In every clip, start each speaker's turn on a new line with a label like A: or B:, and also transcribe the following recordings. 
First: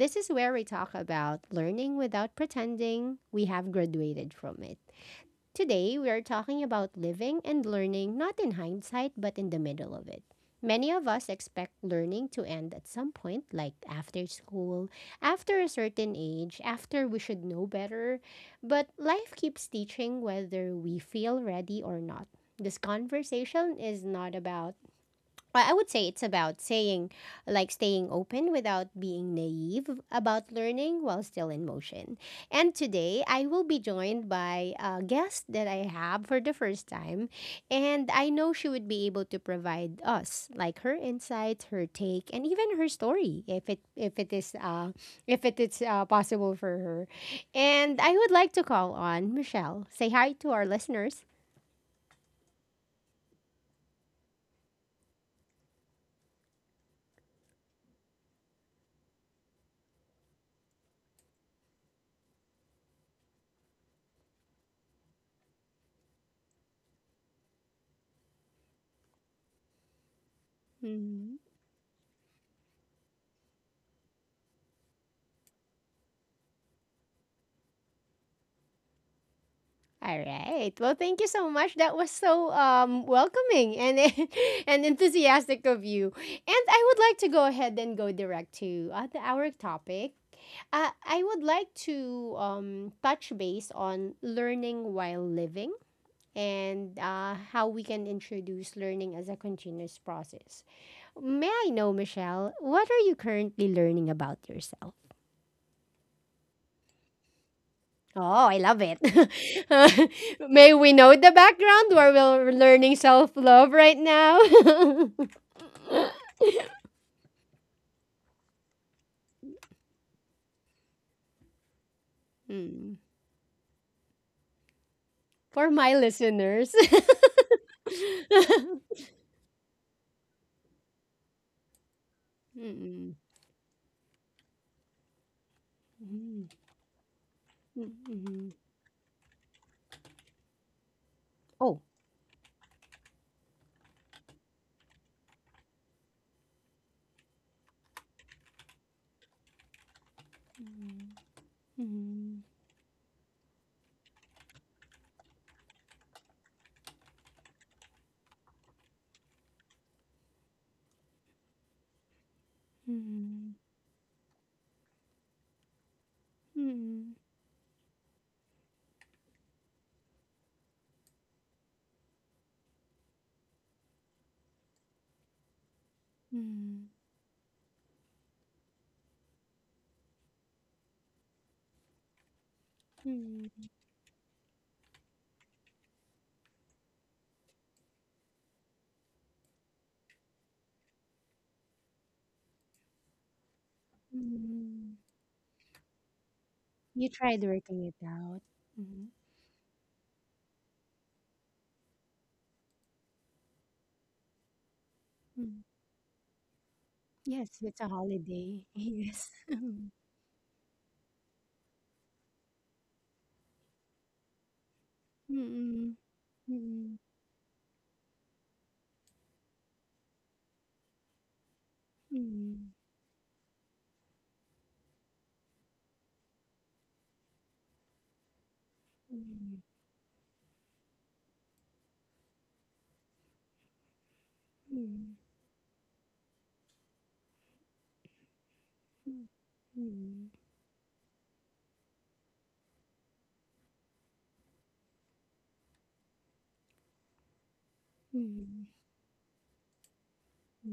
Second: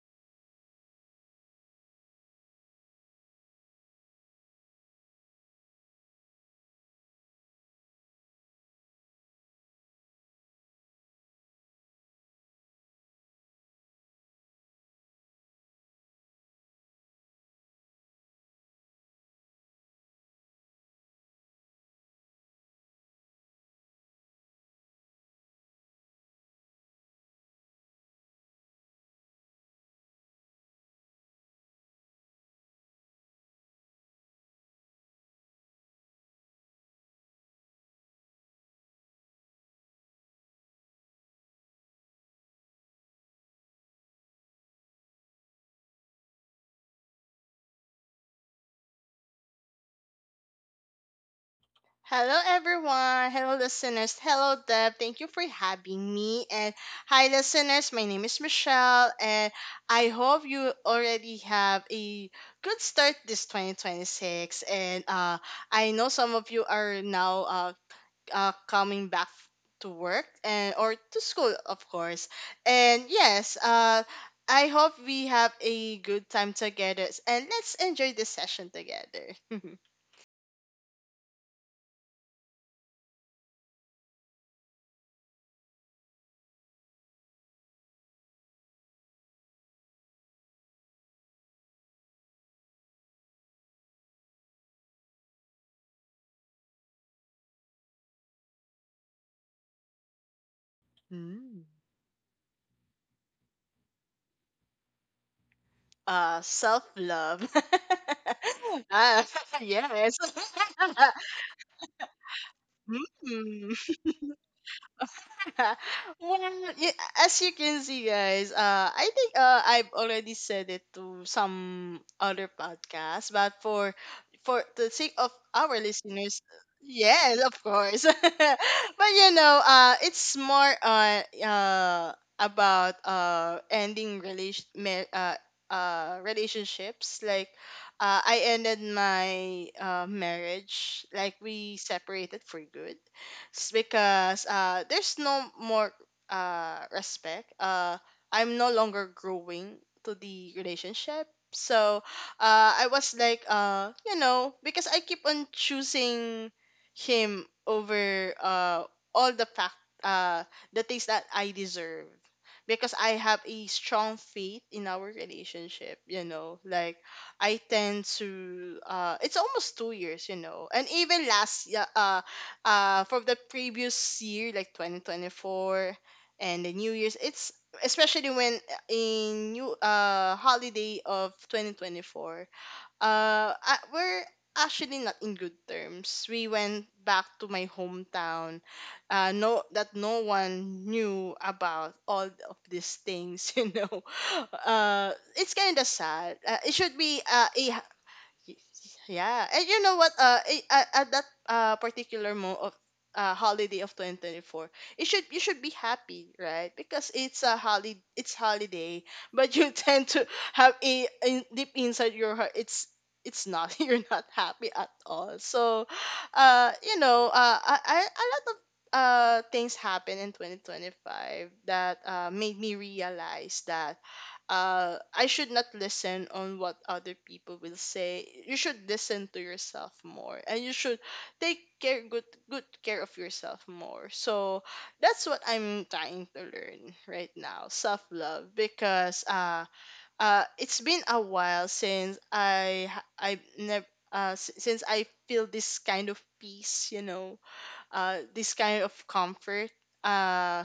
A: This is where we talk about learning without pretending we have graduated from it. Today, we are talking about living and learning not in hindsight but in the middle of it. Many of us expect learning to end at some point, like after school, after a certain age, after we should know better. But life keeps teaching whether we feel ready or not. This conversation is not about, I would say it's about saying, like staying open without being naive about learning while still in motion. And today, I will be joined by a guest that I have for the first time. And I know she would be able to provide us, like, her insights, her take, and even her story, if it is possible for her. And I would like to call on Michelle. Say hi to our listeners.
B: Hello, everyone. Hello, listeners. Hello, Deb. Thank you for having me. And hi, listeners. My name is Michelle, and I hope you already have a good start this 2026. And I know some of you are now coming back to work and or to school, of course. And yes, I hope we have a good time together, and let's enjoy this session together.
A: All right. Well, thank you so much. That was so welcoming and and enthusiastic of you. And I would like to go ahead and go direct to our topic. I would like to touch base on learning while living and how we can introduce learning as a continuous process. May I
B: Mm.
A: know, Michelle, what are you currently learning about yourself?
B: Self love.
A: Oh, I love it.
B: Ah, yes.
A: May we know the background where we're learning self love
B: Mm.
A: right now?
B: Well, as you can see, guys, I think I've already said it to some other
A: Mm.
B: podcasts, but for the sake of
A: For
B: our
A: my
B: listeners,
A: listeners.
B: yes, of course. But you know, it's more on about
A: Mm.
B: ending
A: Mm.
B: relationships like.
A: Mm.
B: I
A: Mm.
B: ended my marriage, like
A: Oh.
B: we separated for good, because there's no more respect. I'm no longer growing to the
A: Mm.
B: relationship. So I was like, you know, because I keep on choosing him over all the fact, uh, the things that I deserve. Because I have
A: Mm.
B: a strong faith in our relationship, you know, like
A: Mm.
B: I tend to, it's almost 2 years, you know. And even last yeah, for the previous year, like 2024, and the
A: Mm.
B: new year's, it's especially when in new holiday of 2024,
A: Mm.
B: we're actually not in good terms. We went back to my hometown, no one knew about all of these things. You know,
A: Mm.
B: it's kind of sad. It
A: You
B: should be
A: tried
B: a
A: working it out.
B: Y-
A: Mm.
B: yeah. And you know what? At, that particular mo of holiday of 2024, it should, you
A: Mm.
B: should be happy, right? Because
A: Yes,
B: it's a
A: it's a
B: holiday, it's
A: holiday.
B: holiday,
A: Yes.
B: but you
A: Mm.
B: tend to have a, in deep inside your heart, it's not, you're not happy at all.
A: Mm.
B: So,
A: Mm.
B: you know, a lot of things happened in 2025 that made
A: Mm.
B: me realize that I should not listen on what other people will say. You should listen to
A: Mm.
B: yourself more, and you should take care, good care of yourself more. So
A: Mm.
B: that's what I'm trying to learn right now, self love,
A: Mm.
B: because
A: Mm.
B: it's been a while since I never. Since I feel this kind of peace, you know, this
A: Mm.
B: kind of comfort, uh.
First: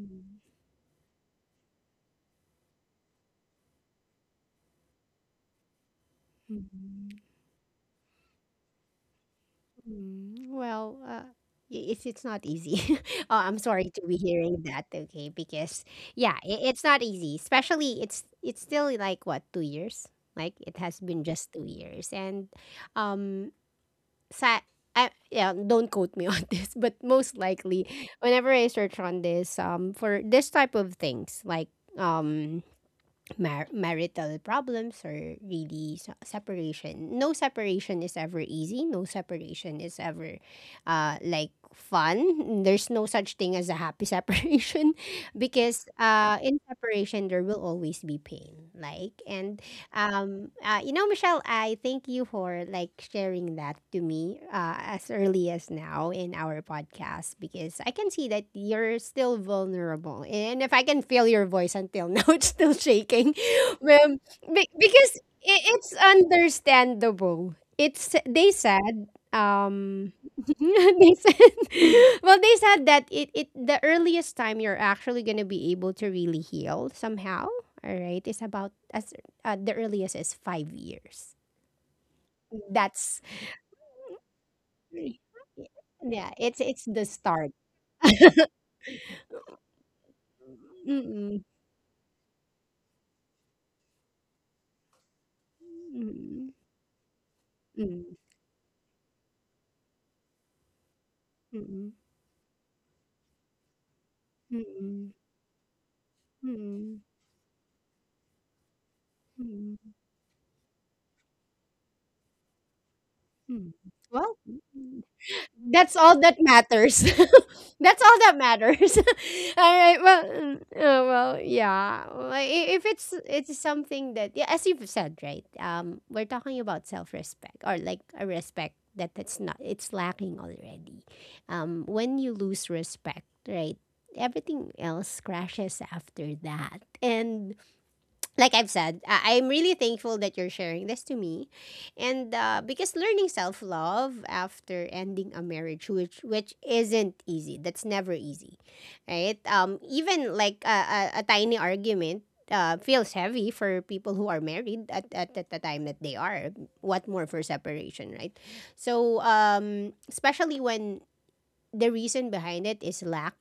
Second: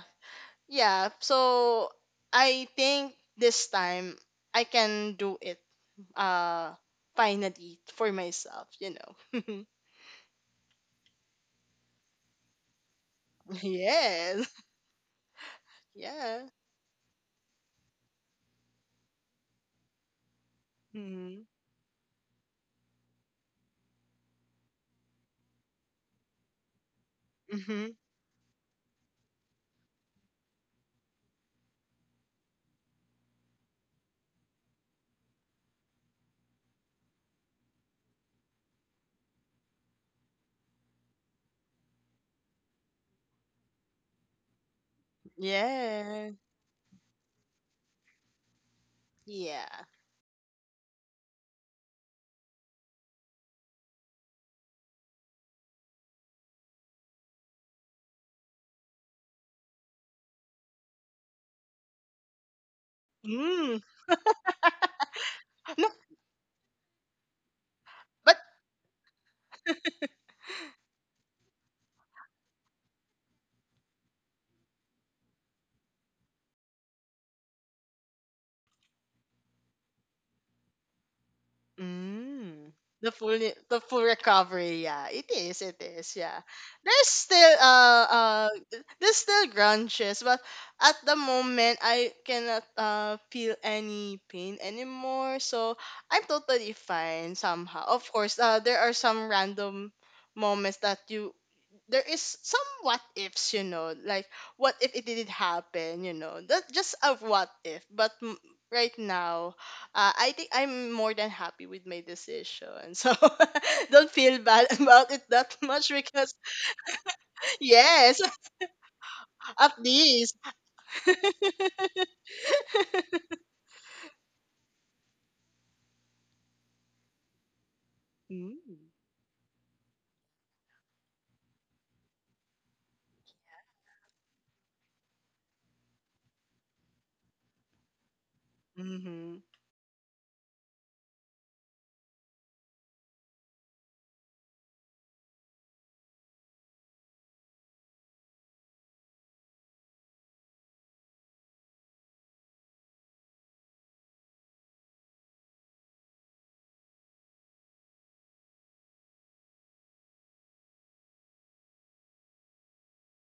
B: Yeah, so I think this time I can do it uh
A: Mm.
B: finally for myself, you know.
A: Mm. Well, it's not easy. Oh, I'm sorry to be
B: Yes.
A: hearing that. Okay, because yeah,
B: Yeah.
A: I it's not easy. Especially it's still like what, 2 years? Like it has been
B: Mm-hmm.
A: just 2 years, and um, sa I, yeah, don't quote me on this, but most likely,
B: Mm-hmm.
A: whenever I search on this, for this type of things, like um. Marital problems or really separation. No separation is ever easy. No separation is ever like fun. There's no such thing as a happy separation because
B: Yeah.
A: in separation, there will always be pain. Like, and
B: Yeah.
A: Michelle, I thank you for like sharing that to me as early as now in our podcast because I can see that you're still vulnerable, and if I can feel your voice until now, it's still shaking.
B: Mm.
A: Um, because I it's understandable. It's,
B: But
A: they said. They said, well, they said that it the earliest time you're actually gonna be able to really heal somehow. All right, is about as, the earliest is 5 years.
B: Mm.
A: That's,
B: The full recovery,
A: yeah,
B: yeah. It is,
A: yeah,
B: yeah.
A: it's the
B: There's
A: start.
B: still uh uh there's still grunges, but at the
A: Mm-mm.
B: moment I cannot feel any pain anymore. So I'm
A: Mm-mm.
B: totally fine somehow. Of course, there are some random moments that you
A: Mm-mm.
B: there is some what ifs, you know, like what if it
A: Mm-mm.
B: didn't happen, you know, that's just
A: Mm-mm.
B: a what if. Right now,
A: Mm-mm.
B: I think I'm more than happy with my decision. So
A: Mm-mm.
B: don't
A: Well,
B: feel bad about it that much,
A: that's all
B: because,
A: that matters. That's all
B: yes,
A: that matters.
B: at
A: All right. Well,
B: least.
A: well, yeah. If it's something that, yeah, as you've said, right? We're talking about self respect or like a respect that it's not, it's lacking already. When you lose respect, right? Everything else crashes after that, and like I've said,
B: Mm-hmm.
A: I'm really thankful that you're sharing this to me, and because learning self love after ending a marriage, which isn't easy. That's never easy, right? Even like a tiny argument. Feels heavy for people who are married at the time that they are. What more for separation, right? So, especially when the reason behind it is lack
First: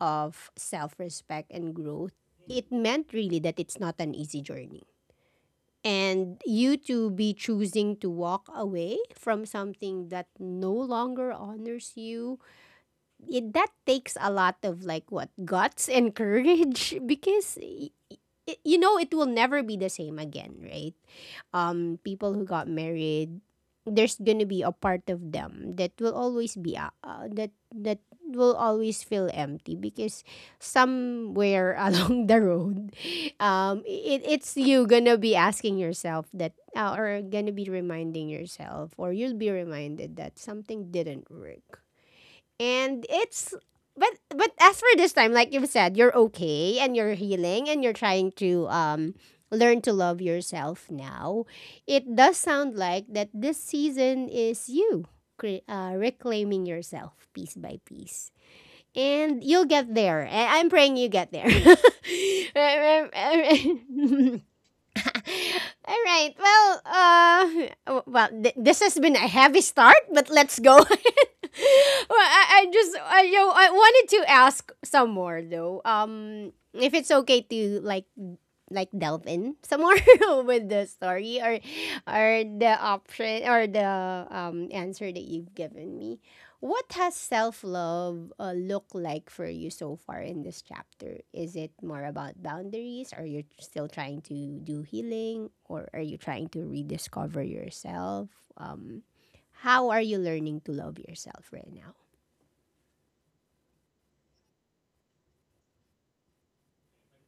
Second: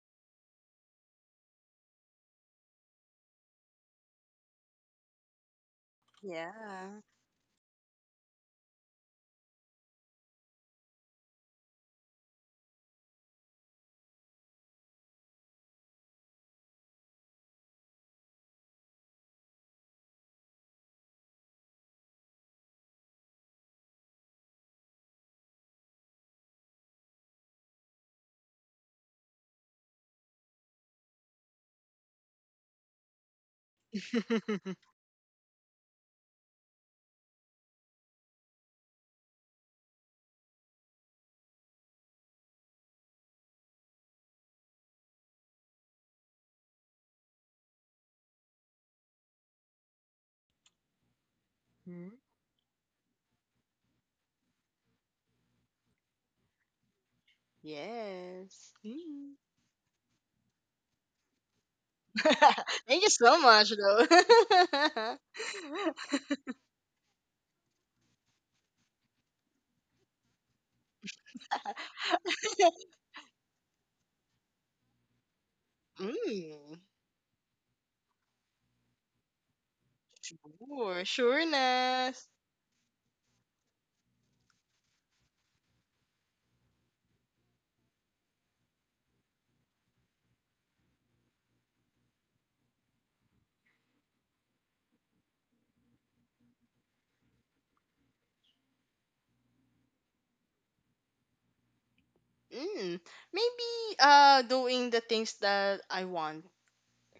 A: of self-respect and growth, it meant really that it's not an easy journey, and you
B: Yeah.
A: to be choosing to walk away from something that no longer honors you. It, that takes a lot of, like, what, guts and courage, because you know it will never be the same again, right? People who got married, there's gonna be a part of them that will always be that will always feel empty because somewhere along the road, it, it's you gonna be asking yourself that, or gonna be reminding yourself, or you'll be reminded that something didn't work. And it's but as for this time, like you've said, you're okay and you're healing and you're trying to learn to love yourself now. It
B: Mm.
A: does sound like that this season is you reclaiming yourself piece by piece.
B: Yes. Mm.
A: And you'll get there. And I'm praying you get there.
B: Thank
A: I'm- I'm-
B: you so much,
A: I'm-
B: though.
A: All right. Well, well, this has been a heavy start, but let's go. Well, I just, I, you know, I wanted to ask some more though.
B: Mm.
A: If it's okay to like delve in some more with the
B: Sure,
A: story,
B: sureness.
A: or the option or the answer that you've given me. What has self love look like for you so far in this chapter? Is it more about boundaries? Are you still trying to do healing, or are you trying to rediscover yourself? How are you learning to love yourself right now?
B: Mm. Maybe doing the things that I want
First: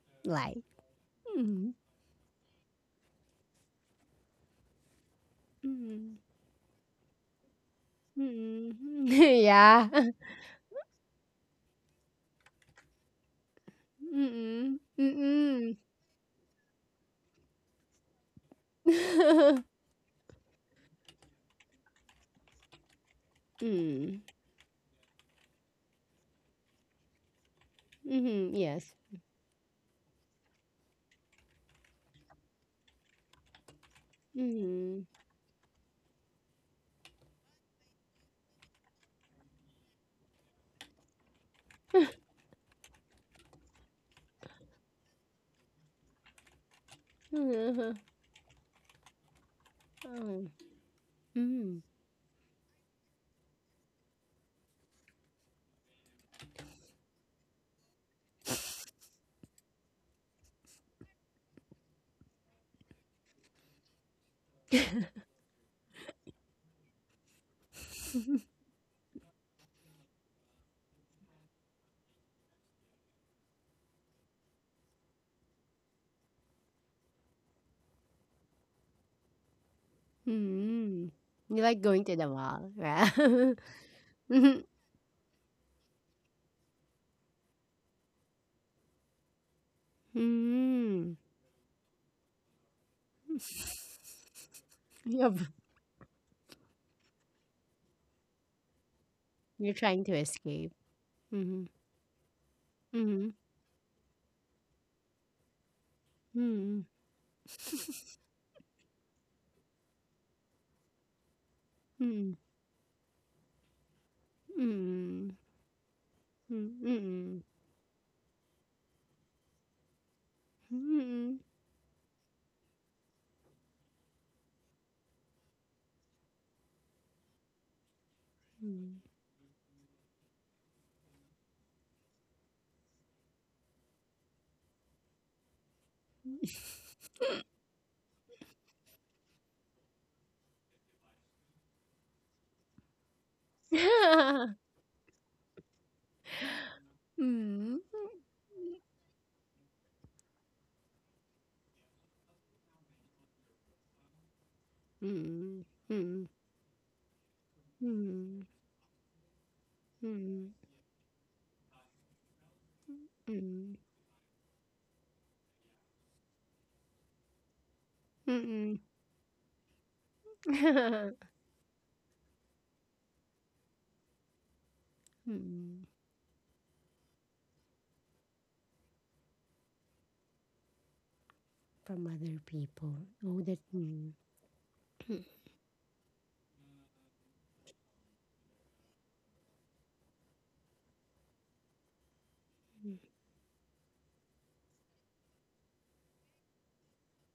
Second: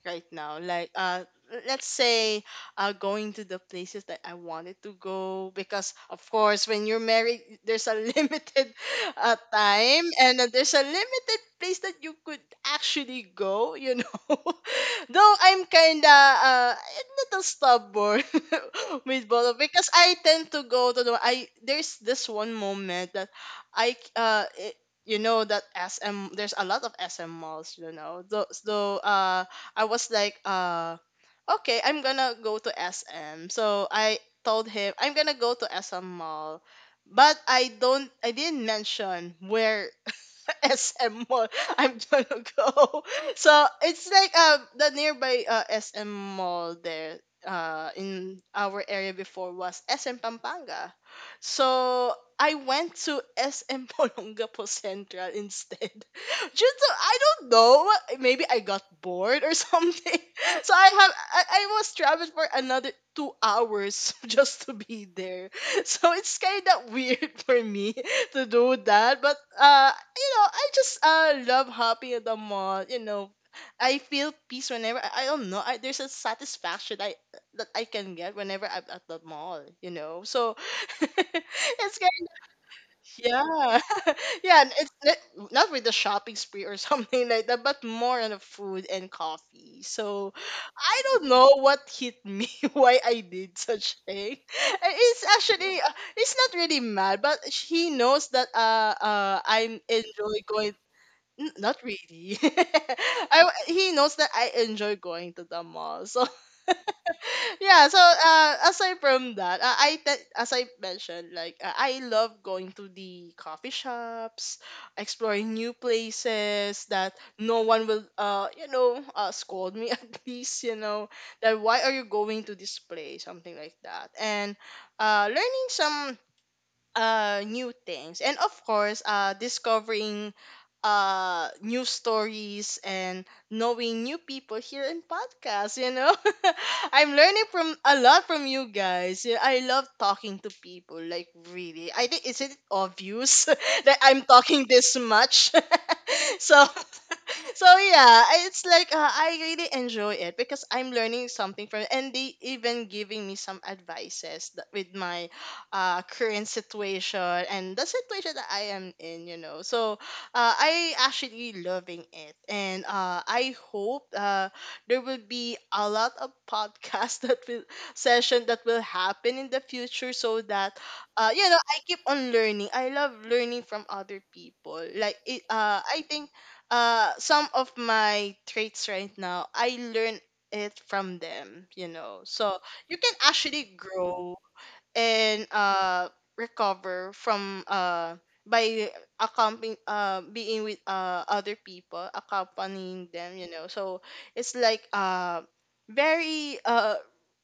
B: right now,
A: Like.
B: like,
A: Mm.
B: let's say, going to the places that I wanted to go, because
A: Mm.
B: of course when you're married, there's a limited
A: Mm. Yeah.
B: time, and then there's a limited place that you could actually go, you know.
A: Mm-mm.
B: Though I'm
A: Mm-mm.
B: kind of a little stubborn with both, because I tend to go to there's this one moment that i
A: Mm.
B: uh it, you know, that SM, there's a lot of SM malls, you know. Though,
A: Mhm. Yes.
B: though uh I was like, okay, I'm gonna go to SM. So I told him
A: Mhm.
B: I'm gonna go to SM Mall, but I didn't mention where SM Mall I'm gonna go. So it's like the nearby SM Mall there,
A: Mm.
B: in our area before, was SM Pampanga.
A: Mm.
B: So I went to SM Polongapo Central instead. Just to, I don't know, maybe I got bored or something. So I was traveling for another 2 hours just to be there. So it's kind of weird for me to do that. But you know, I just love hopping at the mall. You know, I feel peace whenever I don't know. There's a satisfaction I that I can get whenever I'm at the mall. You know, so
A: Mm. You like
B: it's,
A: going to the mall, right?
B: yeah.
A: Mhm.
B: Yeah, and it's not with the shopping spree or something like that, but more on the food and coffee. So
A: Mm.
B: I don't know what hit me, why I did such thing. And
A: Yep.
B: It's actually uh, it's not really mad, but he knows that
A: You're
B: I'm
A: trying to
B: enjoy
A: escape. Mhm.
B: not really.
A: Mhm.
B: I He knows that I enjoy going to the mall. So
A: Mhm.
B: yeah, so aside from that, as I mentioned, like, I love
A: Mhm.
B: going to the coffee shops,
A: Mhm.
B: exploring new places that
A: Mhm.
B: no one will, you know, scold me at least, you know,
A: Mhm.
B: that why are you going to this place, something like that, and learning some new things, and of course
A: Mhm.
B: discovering new stories and knowing new people here in podcasts, you know.
A: Mhm.
B: I'm learning from a lot from you guys. Yeah, I love talking to people, like, really. I think isn't it obvious that I'm talking this much. So, so
A: Mm.
B: yeah, it's like, I really enjoy it, because I'm learning something from it, and they even giving me some advices that with my
A: Mm. Mm.
B: current situation, and the situation
A: Mm.
B: that I am in, you know. So
A: Mm.
B: I actually loving it, and I hope there will be a lot of podcast that will
A: Mm.
B: session that will
A: Mm.
B: happen in the future, so that you know, I keep on learning. I love learning from other people, like it,
A: Mm,
B: I think some of my traits right now I learn it from them, you
A: from
B: know.
A: other
B: So you
A: people.
B: can
A: Oh, that.
B: actually
A: Mm.
B: grow, and recover from, by accompanying, being with other people, accompanying them, you know. So it's like very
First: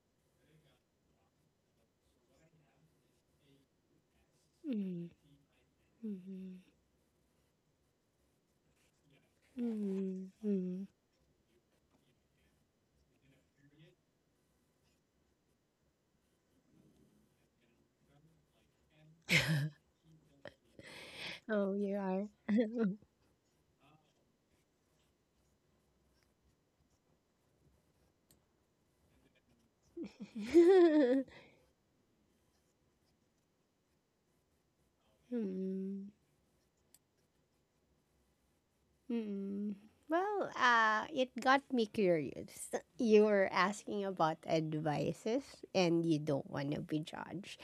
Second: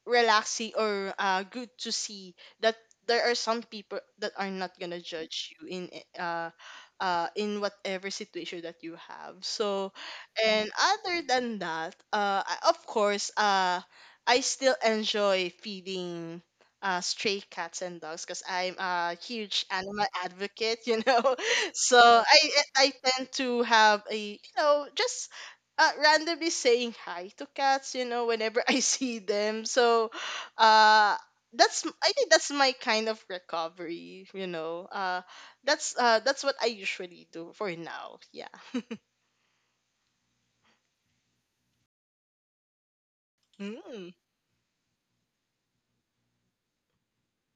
B: relaxing, or good to see that there are some people that are not gonna
A: Mm.
B: judge you in, uh
A: Mm.
B: whatever situation that you have. So,
A: Mm.
B: and
A: Mm.
B: other than that, of course, I still enjoy feeding stray cats and dogs, because I'm a huge animal advocate, you know.
A: Oh, you
B: So
A: are.
B: I tend to have a, you know, just randomly saying hi to cats, you know, whenever I see them. So uh, that's, I think, that's my kind of recovery, you know. Uh, that's
A: Mm.
B: uh, that's what I usually do for now. Yeah.
A: Mm. Well, it got me curious. You were asking
B: Mm.
A: about advices and you don't want to be judged.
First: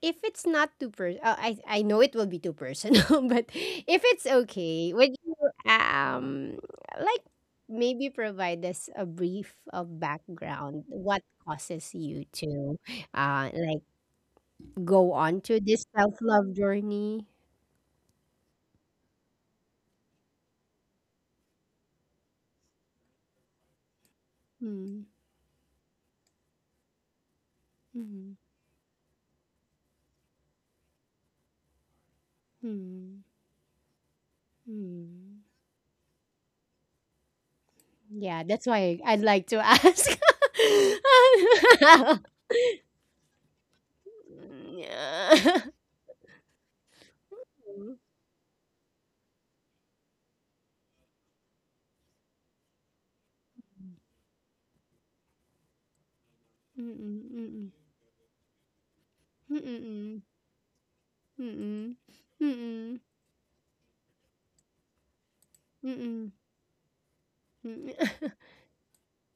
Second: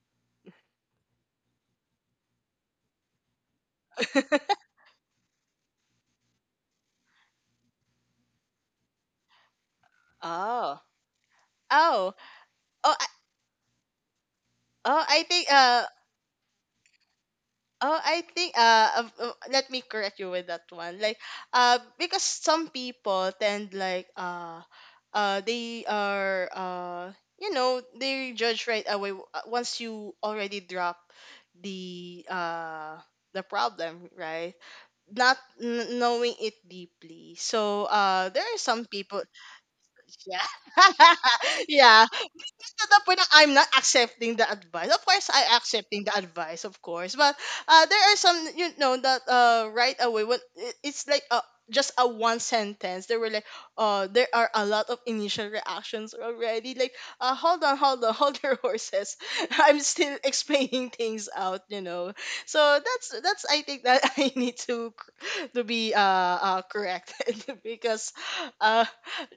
A: If it's not too personal, I know it will be too personal, but if it's okay, would you, um, like, maybe provide us a brief of background?
B: Oh.
A: What causes
B: Oh.
A: you to,
B: Oh. I,
A: like,
B: oh.
A: go
B: I think.
A: on to this self love journey?
B: Oh, I think, let me correct you with that one. Like, because some people tend like,
A: Mm.
B: they are, you know, they
A: Hmm.
B: judge right away, once you already drop the uh
A: Mm.
B: the problem, right? Not
A: Hmm.
B: n- knowing it deeply. So there
A: Yeah,
B: are
A: that's
B: some
A: why
B: people.
A: I'd like to ask.
B: Yeah. Yeah, to the point that I'm not accepting the advice. Of course, I
A: Yeah.
B: accepting the advice, of course, but there are some, you know, that right away when it's like, just a one sentence, they were like, there are a lot of initial reactions already, like,
A: Mm-mm.
B: hold
A: Mm-mm.
B: on, hold on, hold your horses, I'm still
A: Mm-mm.
B: explaining things out, you
A: Mm-mm.
B: know. So
A: Mm-mm.
B: that's I think that I need to be
A: Mm-mm.
B: corrected, because
A: Mm-mm.
B: uh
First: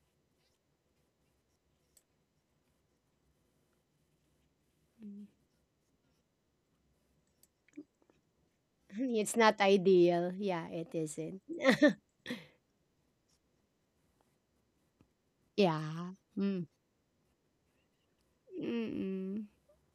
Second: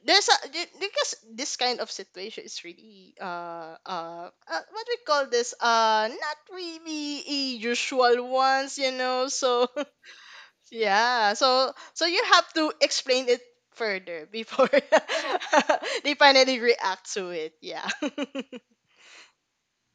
B: because this kind of situation is really, uh, uh what we call this, not really a usual ones, you know.
A: It's not
B: So
A: ideal. Yeah, it
B: yeah,
A: isn't.
B: so so you have to explain it further before they
A: Yeah.
B: finally
A: Mm.
B: react to it. Yeah.
A: Mm-mm.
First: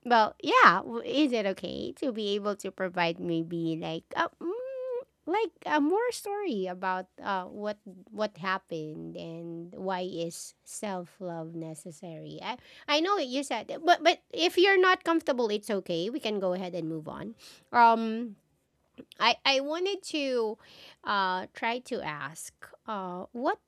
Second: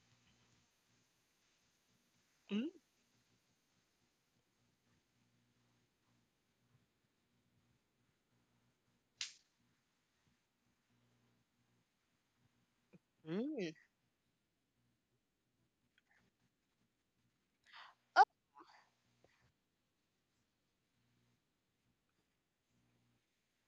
A: Well, yeah. Is it okay to be able
B: Mm.
A: to provide maybe like a more story about what happened and why is self love necessary? I know you said
B: Mm.
A: that, but if you're not comfortable, it's okay. We can go ahead and move on.
B: Oh.
A: Um, I wanted to try to ask uh what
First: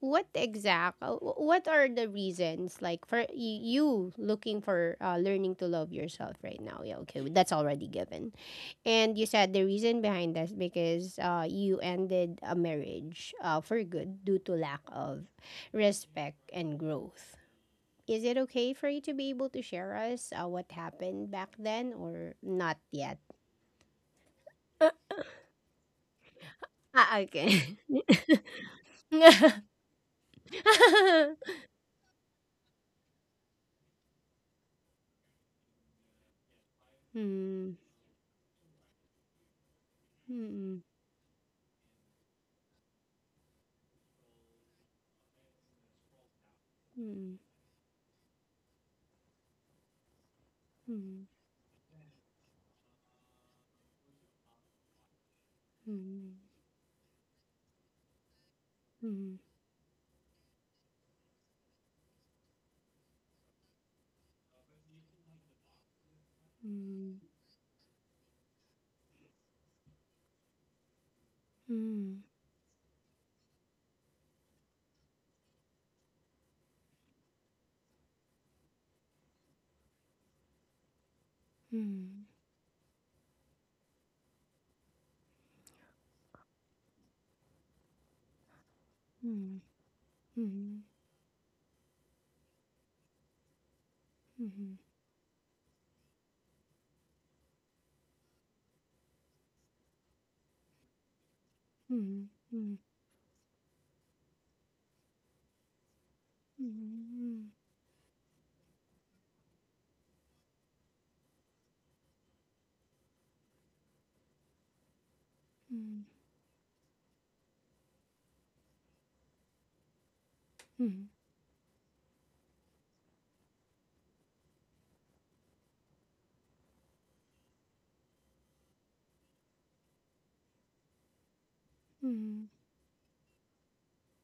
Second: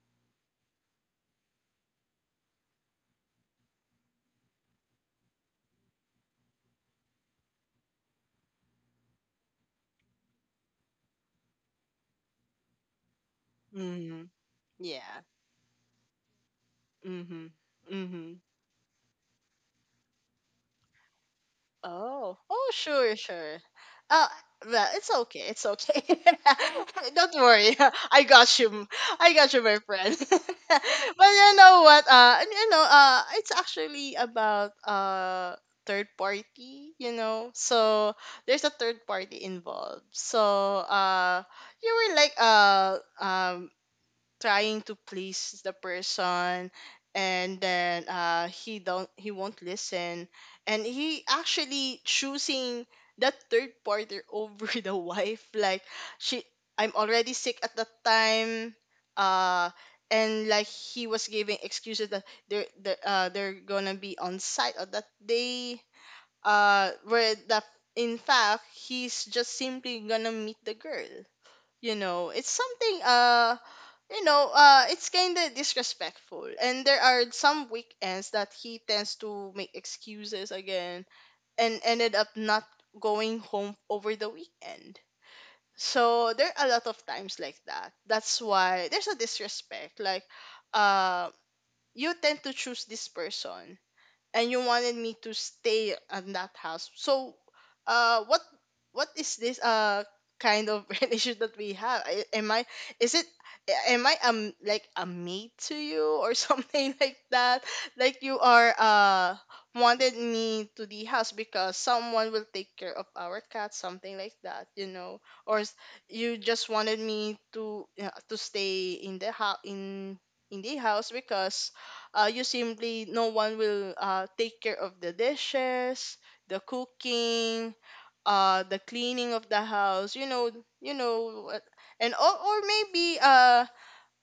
A: what are the reasons like for you, looking for learning to love yourself right now? Yeah, okay, that's already given. And you said the reason behind this because you ended a marriage for good
B: Mm.
A: due to lack
B: Yeah.
A: of respect and growth.
B: Mm-hmm.
A: Is
B: Mm-hmm.
A: it okay for you to be able to share us what happened back then or
B: Oh, oh,
A: not
B: sure,
A: yet?
B: sure. Uh, well, it's okay. It's okay.
A: Ah,
B: Don't
A: okay.
B: worry. I got you. I got
A: Mm.
B: you, my friend. But you know what? And you know, it's actually about third party. You know,
A: Mm.
B: so there's a third party involved.
A: Mm.
B: So
A: Mm.
B: you were like trying to please the person, and then he won't listen, and he
A: Mm.
B: actually choosing that third partner over the wife. Like,
A: Mm.
B: she, I'm already sick at that time.
A: Mhm.
B: uh and like he was giving excuses that they're gonna be on site on that day,
A: Mhm.
B: where the, in fact he's just simply gonna meet the girl. You
A: Mhm.
B: know, it's something, you know, it's kind of disrespectful. And there are some weekends that he tends to make excuses again and ended up
A: Mhm.
B: not going home over the weekend. So there are a lot of times like that. That's why there's a
A: Mhm.
B: disrespect. Like,
A: Mhm. Mhm.
B: uh, you tend to choose this person and you wanted me to stay at that house. So, uh, what what is this, kind of relationship that we
A: Mhm.
B: have? I-
A: Mhm.
B: Am I,
A: Mhm.
B: is it, am I like a mate to you or
A: Mhm.
B: something
A: Mhm.
B: like
A: Mhm.
B: that? Like, you are wanted me to the house because someone will take care of our cat, something like that, you know, or s-, you just wanted me to, yeah, to stay in the house, in the house because you simply, no one will take care of the dishes, the cooking, the cleaning of the house, you know, you know what-, and
A: Mhm.
B: or maybe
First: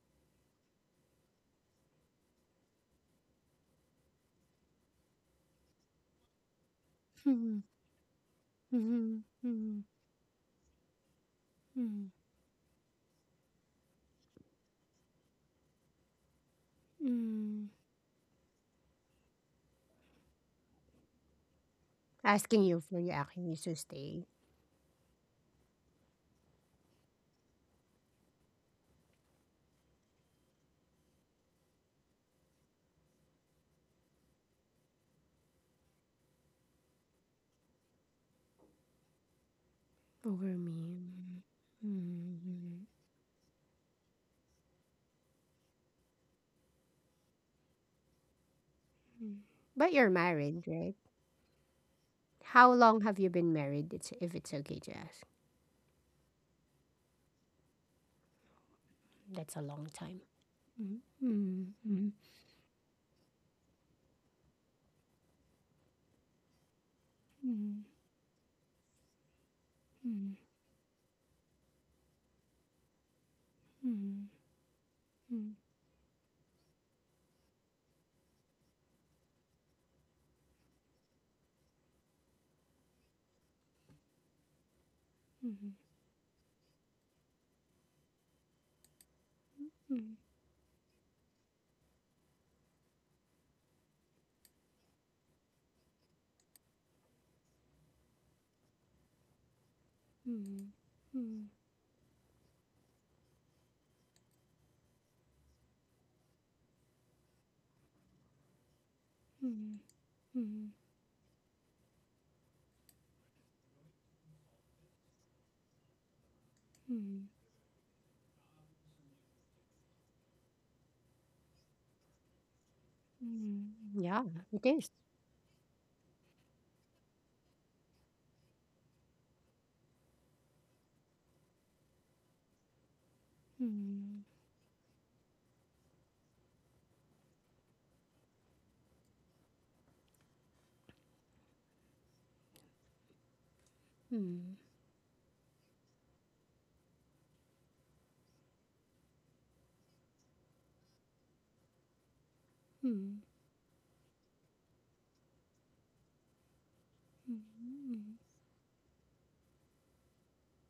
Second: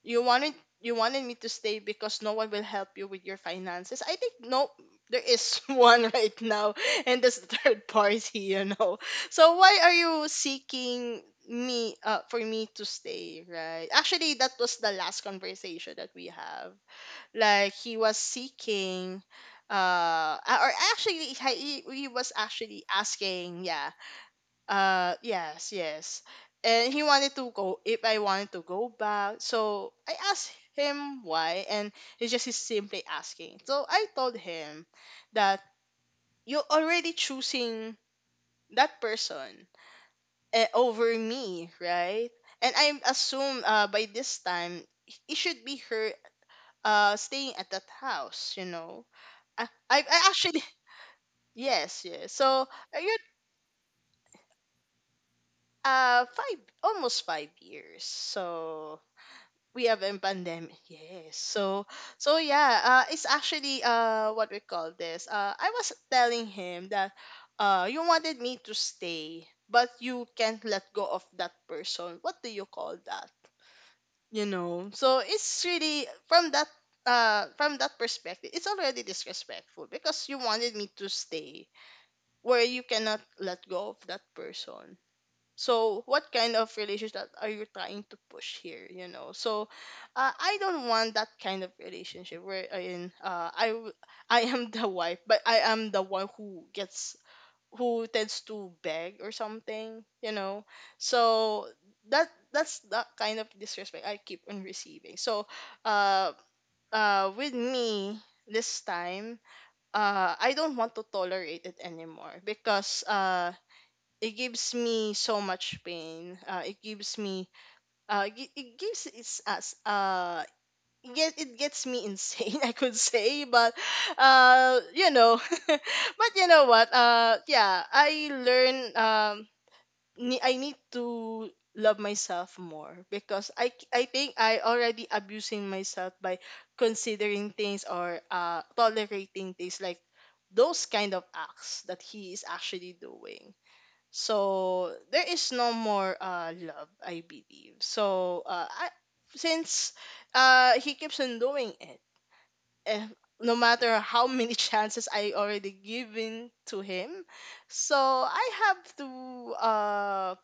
B: you wanted, you wanted me to stay because no one will help you with your finances. I think, no, there is one right now, and this third party. You know,
A: Mhm.
B: so why
A: Mhm.
B: are you seeking me,
A: Mhm.
B: for me to stay, right? Actually, that was the last conversation that we have.
A: Mhm.
B: Like he was seeking, a- or actually he was
A: Asking you
B: actually
A: for your actions
B: asking.
A: to
B: Yeah,
A: stay
B: yes, yes, and he wanted to go, if I wanted to go back, so I asked him why, and he just is simply asking. So I told him that you're already choosing that person,
A: over
B: over
A: me.
B: me, right? And
A: Mm-hmm.
B: I assume by this time it should be her staying at that house, you know. I
A: But
B: I
A: you're
B: I actually,
A: married, right?
B: yes, yes. So
A: How
B: I
A: long
B: got
A: have you been married? It's, if it's okay to ask.
B: five, almost 5 years. So
A: That's a
B: we
A: long
B: have in
A: time.
B: pandemic.
A: Mm-hmm.
B: Yes. So
A: Mm-hmm.
B: so yeah. It's actually what we call this. I was telling him that
A: Mm-hmm.
B: you wanted me to stay, but you can't let go of that person. What do you call that?
A: Mm-hmm.
B: You know. So it's really from that. From that perspective, it's already disrespectful because you wanted me to stay, where you cannot let go of that person. So, what kind of relationship that are you trying to push here? You know, so
A: Mm-hmm.
B: I don't want that kind of relationship where I in I w-, I am the wife, but I am the one who gets, who tends to beg or something. You
A: Mhm.
B: know,
A: Mhm.
B: so that, that's the kind of disrespect I keep on receiving. So, uh, with me this time,
A: Mhm. Mhm.
B: I don't want to tolerate it anymore because it gives me so much pain. It
A: Mhm.
B: gives me, it gives, it's us it get, it gets me insane. I could say,
A: Mhm.
B: but
A: Yeah, it is.
B: you know, but you know what? Yeah, I learn ne-, I need to love myself more because I c-, I
A: Mhm.
B: think I already abusing myself by considering things or tolerating things like those kind of acts that he is actually doing.
A: Mhm.
B: So there is no more love, I believe. So I, since he keeps on doing it,
A: Mhm.
B: eh, no matter how many chances I already given to him,
A: Mhm.
B: so I have to, uh,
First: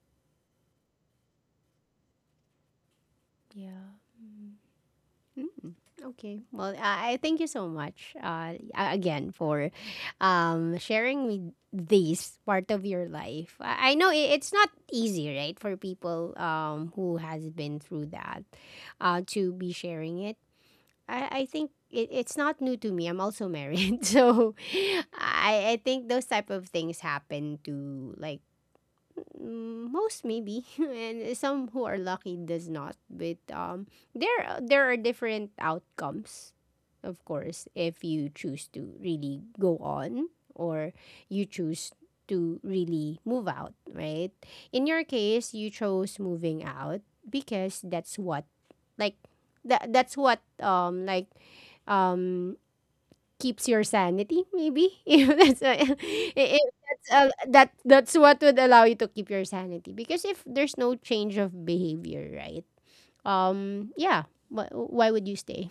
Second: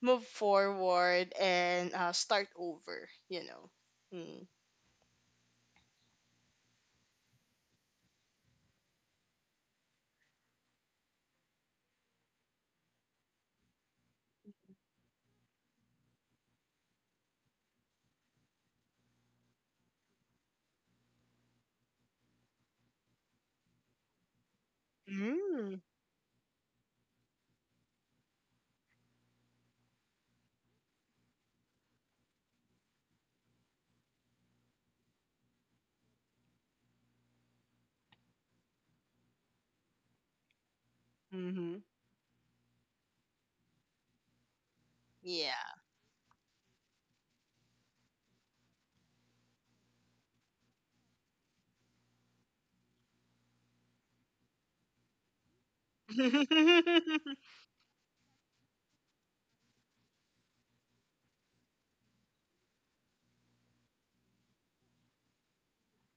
B: move forward and start over. You know.
A: Yeah.
B: Mm.
A: Mhm. Mm. Okay. Well, I thank you so much again for sharing with this part of your life. I know it's not easy, right, for people who has been through that to be sharing it. I think it's not new to me. I'm also married. So
B: Mm.
A: I think those type of things happen to like most maybe and some who are lucky does not. But there are different outcomes, of course, if you choose to really go on or you
B: Mm-hmm.
A: choose to really move out, right? In your case, you
B: Yeah.
A: chose moving out because that's what, like, that that's what um like um keeps your sanity maybe if that's if that's a- that that's what would allow you to keep your sanity, because if there's no change of behavior, right, yeah, why would you stay?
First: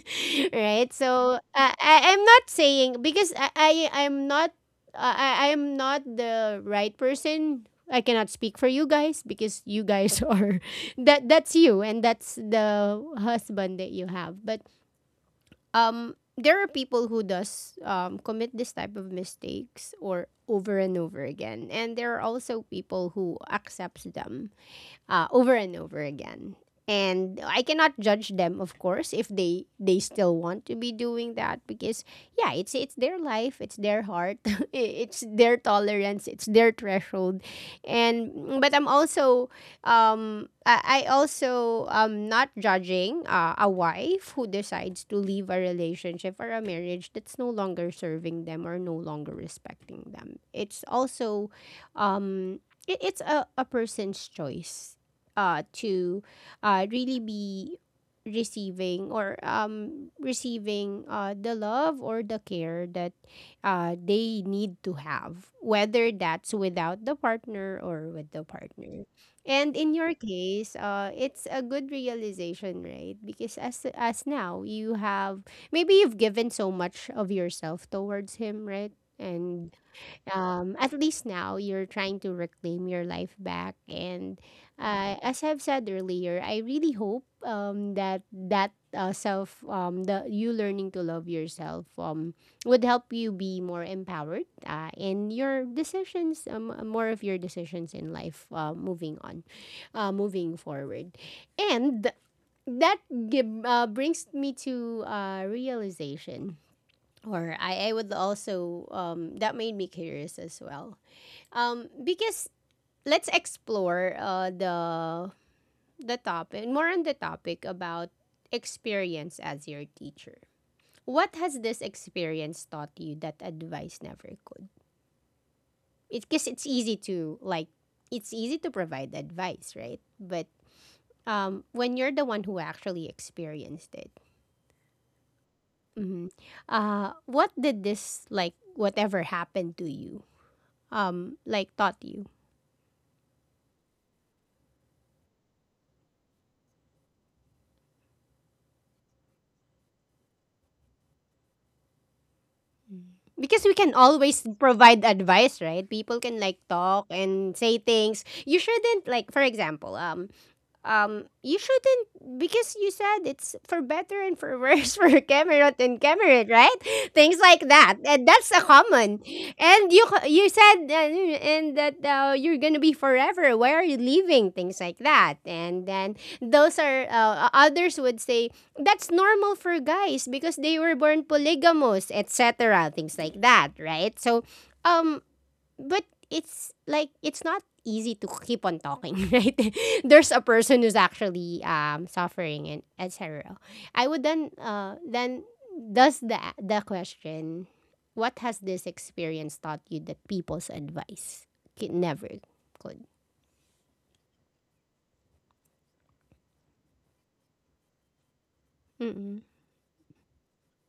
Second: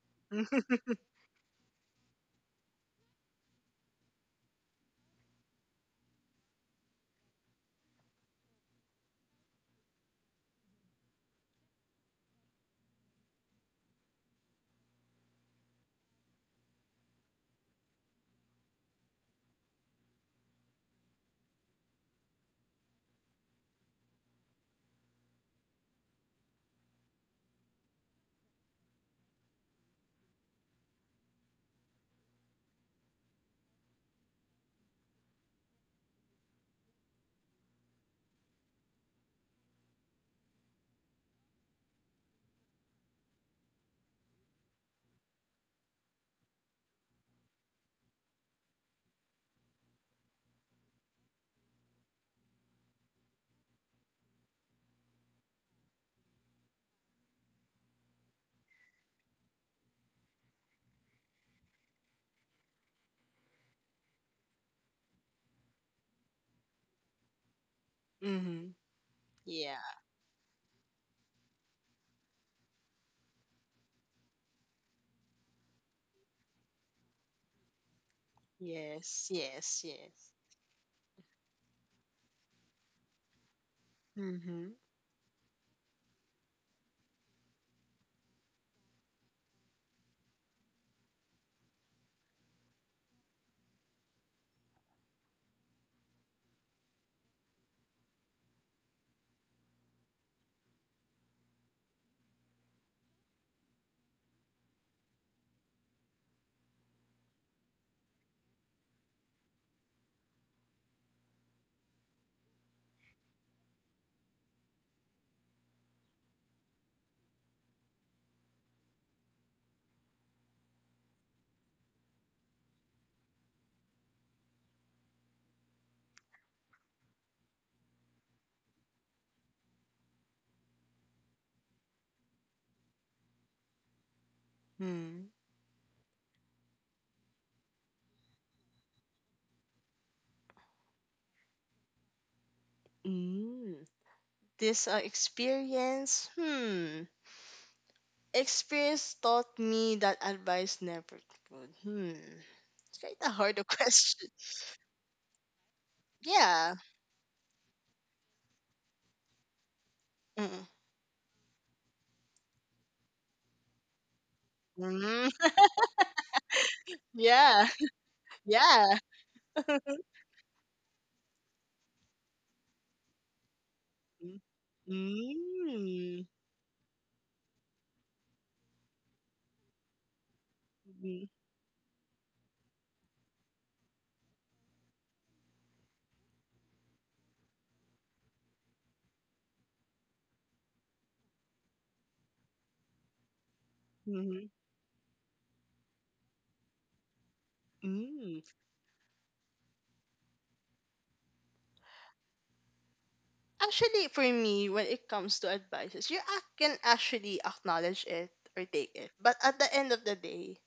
A: Right. So, I'm not saying because, I I'm not I, I am not the right person. I cannot speak for you guys because you guys are, that's you, and that's the husband that you have. But there are people who does commit this type of mistakes or over and over again, and there are also people who accepts them, over and over again. And I cannot judge them, of course, if they still want to be doing that because yeah, it's their life, it's their heart, it's their tolerance, it's their threshold, and but I'm also I also not judging a wife who decides to leave a relationship or a marriage that's no longer serving them or no longer respecting them. It's also a person's choice to really be receiving or receiving the love or the care that they need to have, whether that's without the partner or with the
B: Mm-hmm.
A: partner. And in your
B: Yeah.
A: case, it's a good realization, right? Because as now you have maybe you've given so much of yourself towards him, right?
B: Yes.
A: And
B: Yes. Yes.
A: at least now you're trying to reclaim your life back. And
B: Mm-hmm.
A: as I've said earlier, I really hope that that self, the you learning to love yourself, would help you be more empowered in your decisions, more of your decisions in life, moving on, moving forward, and. That brings me to realization or I would also that made me curious as well because let's explore the topic, more on the topic about experience as your teacher. What has this experience taught you that advice never could? It's because it's easy to like, it's easy to provide advice, right? But when you're the one who actually experienced it.
B: Mm.
A: Mhm. What did this, like, whatever happened to you like taught you?
B: Mm, this experience, hmm, experience taught me that advice never could. Hmm, it's
A: Mm.
B: kind of
A: Because we
B: hard a
A: can
B: question.
A: always provide advice, right? People can like
B: Yeah.
A: talk and say things. You shouldn't, like, for example,
B: Mm,
A: you shouldn't, because you said it's for better and for worse, for
B: mm,
A: Cameron and Cameron, right? Things like
B: yeah.
A: that, and that's a
B: Yeah.
A: common. And you said and that you're gonna be forever. Why are you leaving?
B: Mm,
A: Things like that, and then those are others would say that's normal for guys because they were born
B: hmm.
A: polygamous, etc. Things like that, right? So um but it's like it's not easy to keep on talking, right? There's a person who's actually suffering and etc. I would then
B: Mhm,
A: does the question, what has
B: mm.
A: this experience taught you that people's advice could never could?
B: Actually, for me, when it comes to advices, you ac- can actually acknowledge it or take it.
A: Mm-mm.
B: But at the end of the day,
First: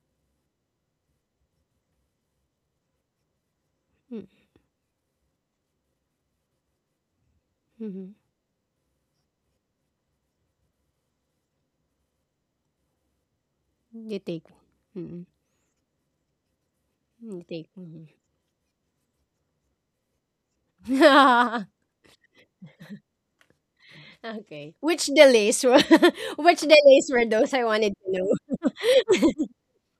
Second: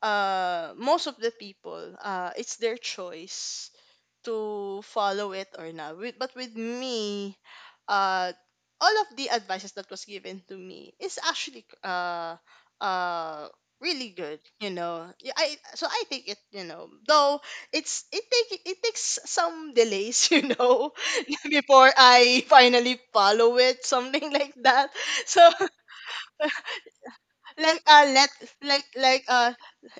B: most of the people, it's their choice
A: Mm.
B: to follow it or not. With, but with me,
A: Mhm.
B: uh, all of the advices that was given to me is actually, uh, really
A: You
B: good.
A: take.
B: You know,
A: Mm-mm.
B: yeah, I so I take it. You know, though
A: You take.
B: it's
A: Mhm.
B: it take it takes some delays. You know, before I finally follow it, something like
A: Okay.
B: that.
A: Which
B: So
A: delays were which delays were those? I
B: like
A: wanted to
B: let,
A: know.
B: like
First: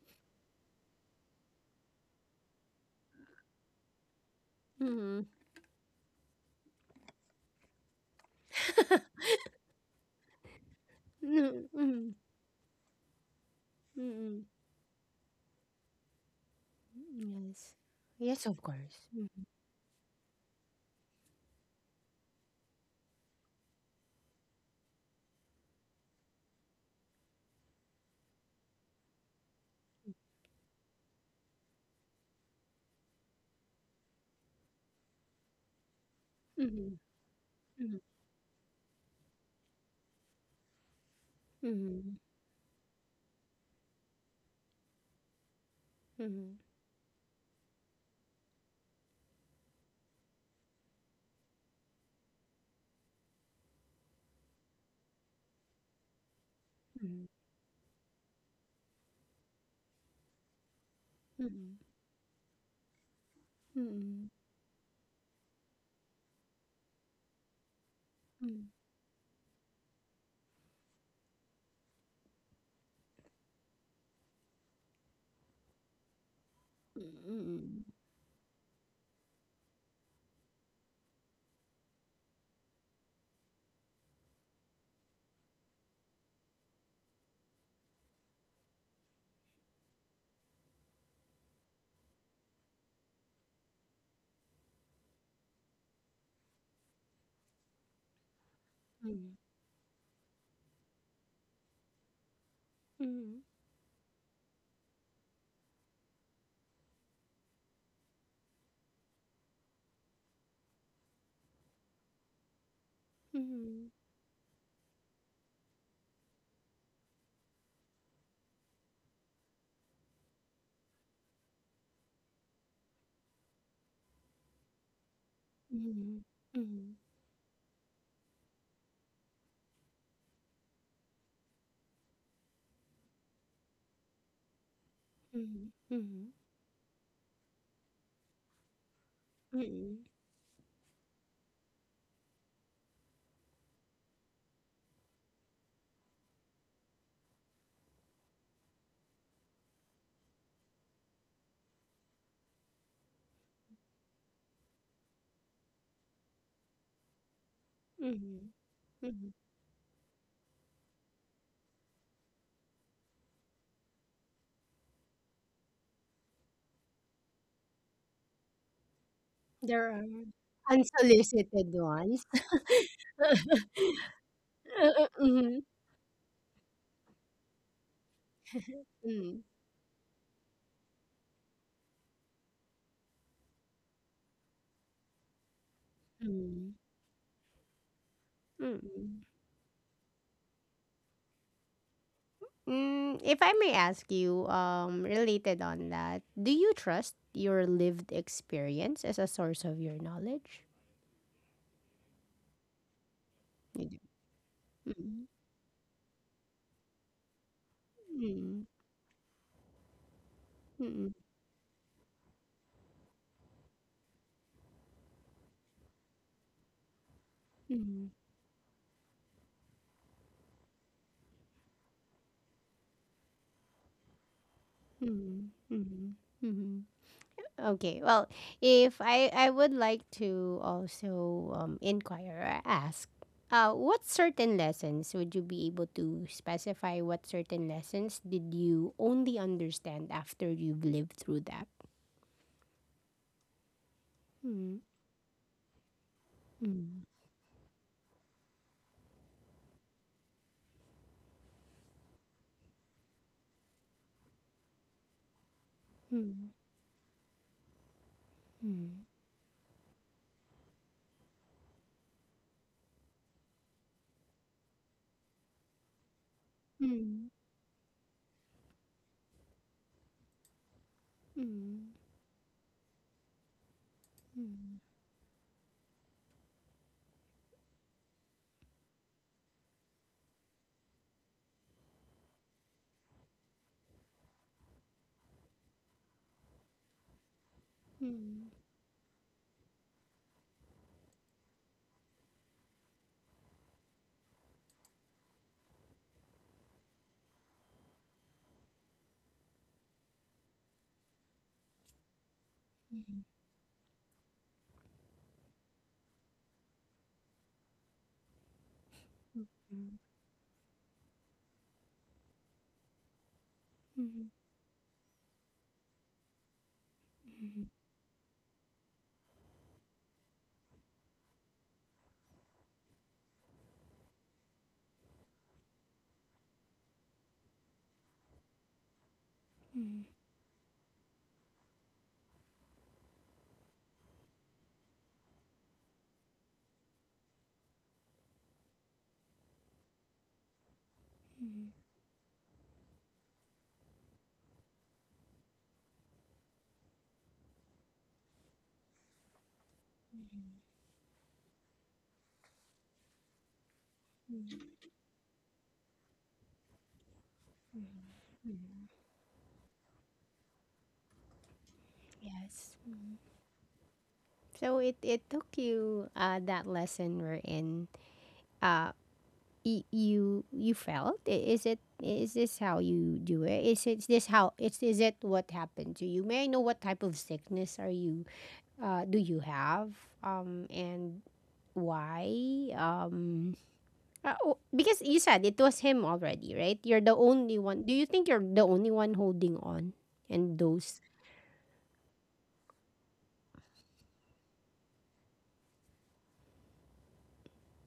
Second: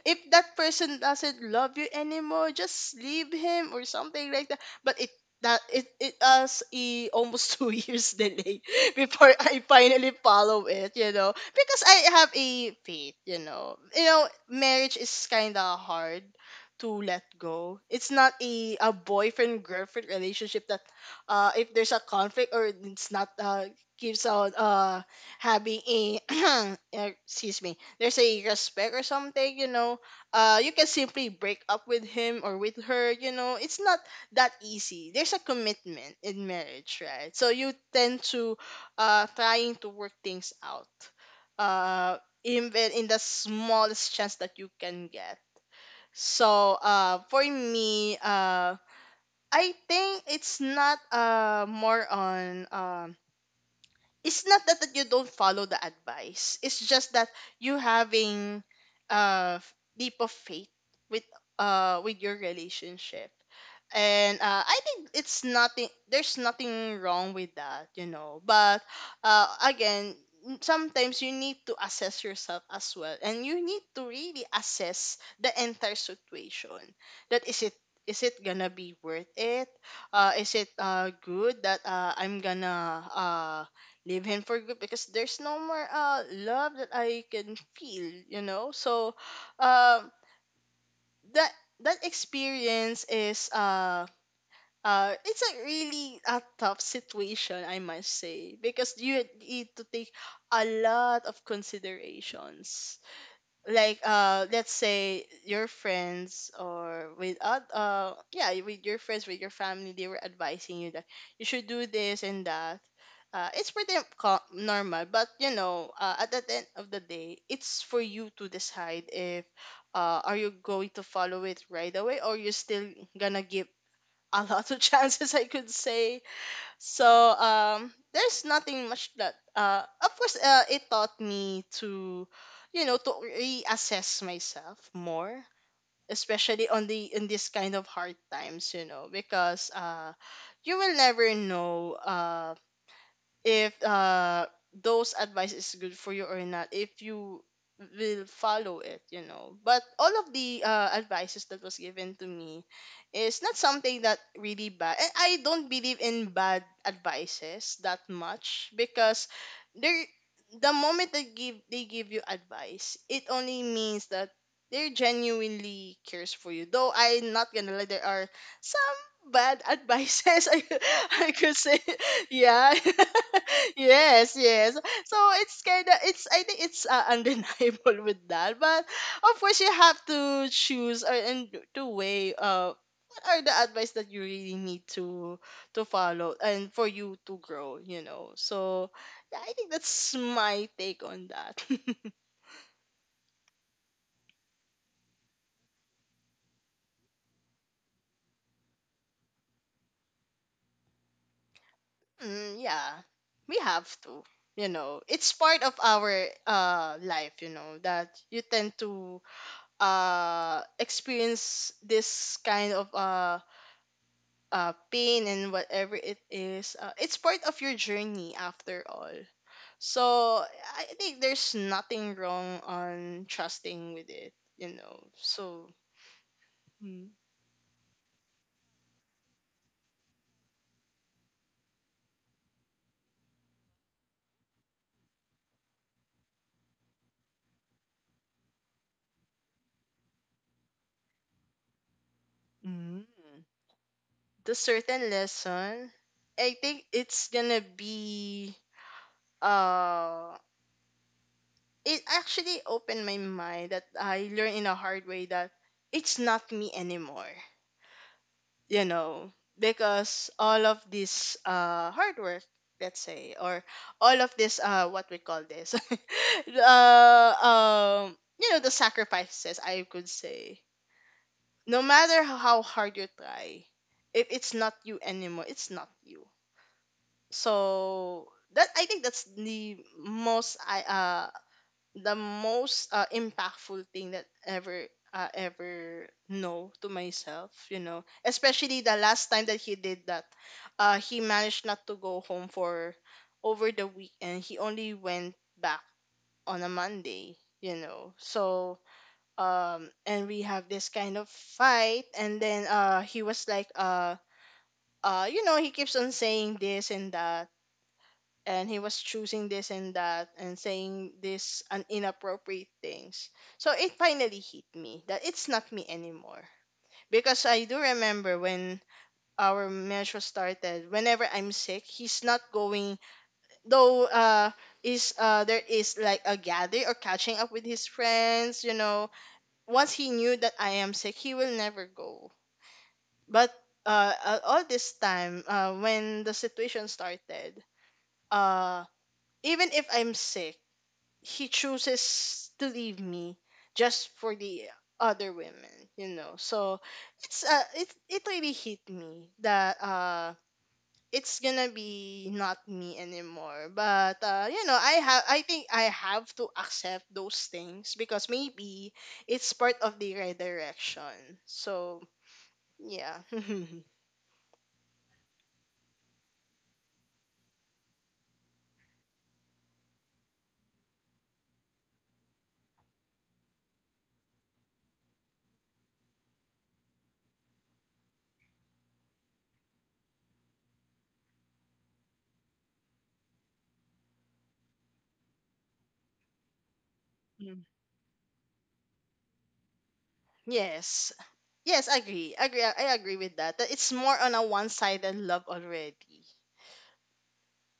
B: if that person doesn't love you anymore, just leave him or something like that. But it,
A: Mm-hmm.
B: that it us a almost 2 years delay before I finally follow it, you know, because
A: Mm-hmm.
B: I have a faith. You know, you know, marriage is kind of hard to let
A: Mm, yes.
B: go. It's not
A: Yes, of
B: a
A: course.
B: boyfriend girlfriend relationship that, if there's a conflict or it's not gives out having a eh, excuse me, there's a respect or something, you know, you can simply break up with him or with her. You know, it's not that easy. There's a commitment in
A: Mm,
B: marriage, right? So you tend to trying to work things out,
A: mhm,
B: uh, even in the smallest chance that you can get.
A: mhm,
B: So for me, I think it's not more on it's not that, that you don't follow the advice. It's just
A: mhm,
B: that you having a deep of faith with, with your relationship,
A: mhm,
B: and I think it's nothing. There's nothing wrong with that, you know.
A: mhm, mhm,
B: But again, n- sometimes you need to assess yourself as well, and you need to really assess the entire situation. That is it.
A: mhm,
B: Is it gonna be worth it? Is it, good that I'm gonna, leave him for good because there's no more love that I can feel, you know. So, uh, that, that experience is it's a really a tough situation, I must say, because you
A: mhm,
B: need to take a lot of considerations.
A: mhm, mhm,
B: Like, let's say your friends or with oth-, yeah, with your friends, with your family, they were advising you that you should do this and that.
A: mhm,
B: It's
A: mhm,
B: pretty co- normal, but you know, at the end of the day, it's for you to decide if are you going to follow it right away, or you're still gonna give a lot of chances, I could
A: mhm,
B: say. So there's nothing much that of course it taught me to, you know, to reassess myself more, especially on the in this kind of hard times, you know,
A: mhm,
B: because
A: mhm,
B: you will never know. If those advice is good for you or not, if you will follow it. You know, but all of the advices that was given to me is not something that really bad, and I don't believe in bad advices that
A: mhm,
B: much, because
A: mhm.
B: they're, the moment they give you advice, it only means that they're genuinely cares for you. Though I'm not gonna lie, there are some bad
A: There are
B: advices. I could
A: unsolicited
B: say,
A: ones.
B: yeah. Yes, yes. So
A: Mhm,
B: it's kind of, it's, I think it's, undeniable with that. But
A: mhm,
B: of course you have to choose or and to weigh what are the advice that you really need to follow
A: mhm,
B: and for you to grow, you know. So
A: mhm.
B: yeah, I think that's my take on that.
A: Mm, if I may ask you, related on that, do you trust your lived experience as a source of your knowledge?
B: Mm, yeah, we
A: You
B: have
A: do.
B: to. You know, it's part of our life. You know that you
A: Mm,
B: tend to
A: mm-mm,
B: experience this kind of pain, and whatever it is, it's part of your
A: mm-mm,
B: journey after all. So I think there's nothing wrong on trusting with it, you know.
A: mm-mm,
B: So
A: mm-mm, mm-mm.
B: mm,
A: Okay, well, if I would like to also inquire or ask, what certain lessons would you be able to specify? What certain lessons did you only understand after you've lived through that?
B: mm. The
A: Mm,
B: certain lesson, I think
A: mm,
B: it's gonna be uh it actually opened my mind that I learned in a hard way that it's
A: mm,
B: not me anymore. You
A: mm,
B: know, because all of this hard work, let's say, or all of this, what we call this,
A: mm,
B: uh, you know, the sacrifices, I could say, no
A: mm,
B: matter how hard you try, if it's
A: mm,
B: not you anymore, it's not you. So that, I think that's the most I the most impactful thing that ever, ever know to myself, you
A: mm,
B: know,
A: mm, mm,
B: especially the last time that he did that. He managed not to go home for over the weekend. He only went back on a Monday, you know. So and we have this kind of fight, and then
A: mm,
B: he was like you know, he keeps on saying this and that, and he was choosing this and that and saying this and inappropriate things. So it finally hit me that it's not me anymore. Because
A: mm,
B: I do remember when our measure started, whenever I'm sick, he's not going, though is there is like a gather or catching up with his friends, you know. Once
A: mm,
B: he knew that I am sick, he will never go. But all this time, when the situation started, uh, even if I'm sick he
A: mm,
B: chooses to leave me just for the other women, you know. So it really hit me that it's gonna be not me anymore. But
A: mm.
B: you know, I think I have to accept those things because maybe it's part of the redirection. So
A: Yes.
B: yeah.
A: So it took you that lesson wherein uh, you you felt, is it, is this how you do it, is it, is this how it's, is it, what happened to you? May I know what type of sickness are you do you have? And why, um oh, because you said it was him already, right? You're the only
B: Mm.
A: one. Do you think you're the only one holding on? And those.
B: Yes, yes, agree agree I agree with that, that it's more on a one-sided love already.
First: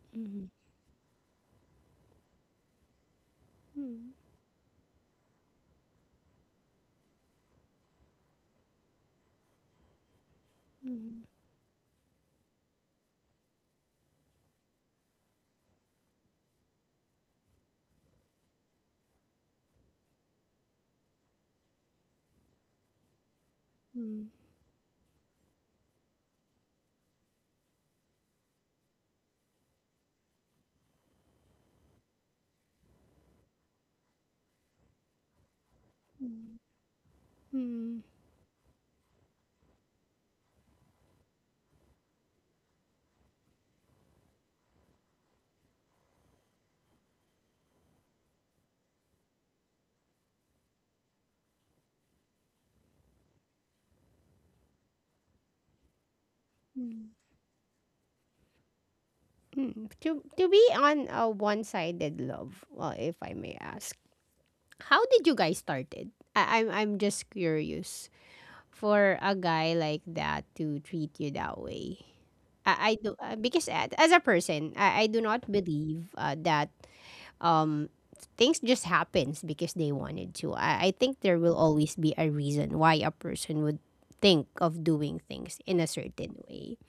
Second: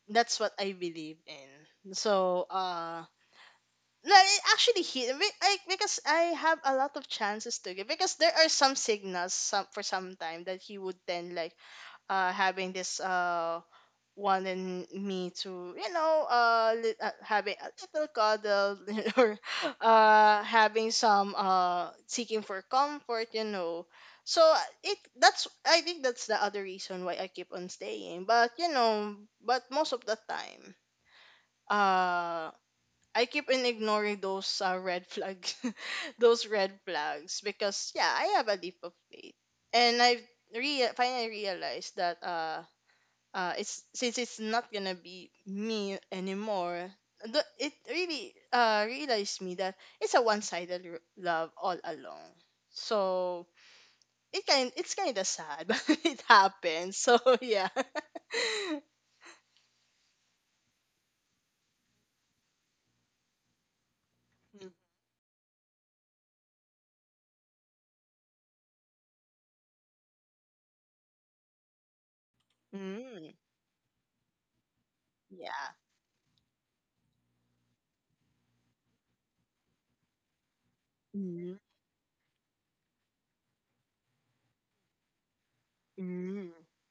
B: That's
A: Mhm.
B: what I believe in. So,
A: Mm,
B: like actually, because I have a lot of chances to give, because there are some signals, some for some time that he would
A: mm,
B: then like having this one in me to, you know, having a little cuddle, you know, or having some seeking for comfort, you know.
A: mm,
B: So it that's I think that's the other reason why I keep on staying. But you know, but most of the time uh I keep in ignoring those red flags, those
A: mm,
B: red flags, because
A: mm.
B: yeah, I have a leap of faith, and I finally realized that it's, since it's not gonna be me anymore. It really realized me that it's a one-sided love all along. So it's kind of sad, but it happens. So yeah.
A: Mm. To be on a one-sided love, well, if I may ask,
B: Mm,
A: how did you guys started? I'm just curious for a guy like that to treat you that way. I do,
B: mm,
A: because as a person, I do not
B: yeah.
A: believe that um things just happens because they wanted to. I think there
B: Mm,
A: will always be a reason why a person would think of doing things in a certain
B: mm,
A: way.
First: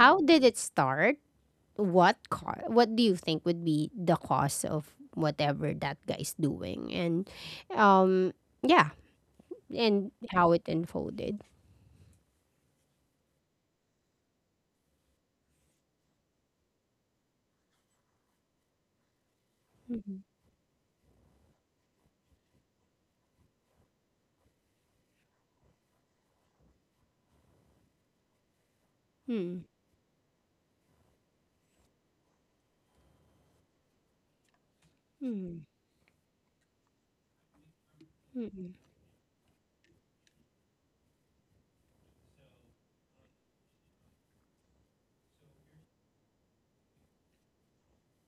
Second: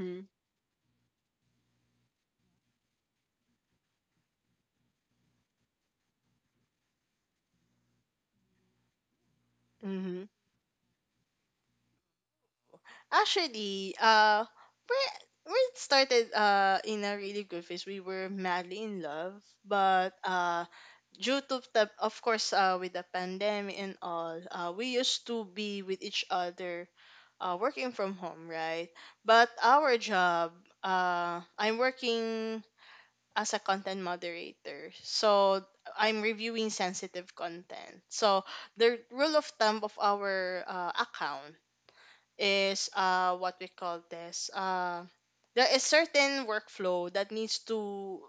A: How did it start? What do you think would be the cause of whatever that guy's doing? And um yeah and
B: Mm-hmm.
A: how it unfolded.
B: Actually, we we started in a really good phase. We were madly in love, but
A: Mm-hmm.
B: due to the, of course, with the pandemic and all, we used to be with each other, working from home, right? But
A: Mm,
B: our job, I'm working as a content moderator, so
A: mm,
B: I'm reviewing sensitive content. So
A: mm,
B: the rule of thumb of our account is what we call this, there is certain workflow that needs to,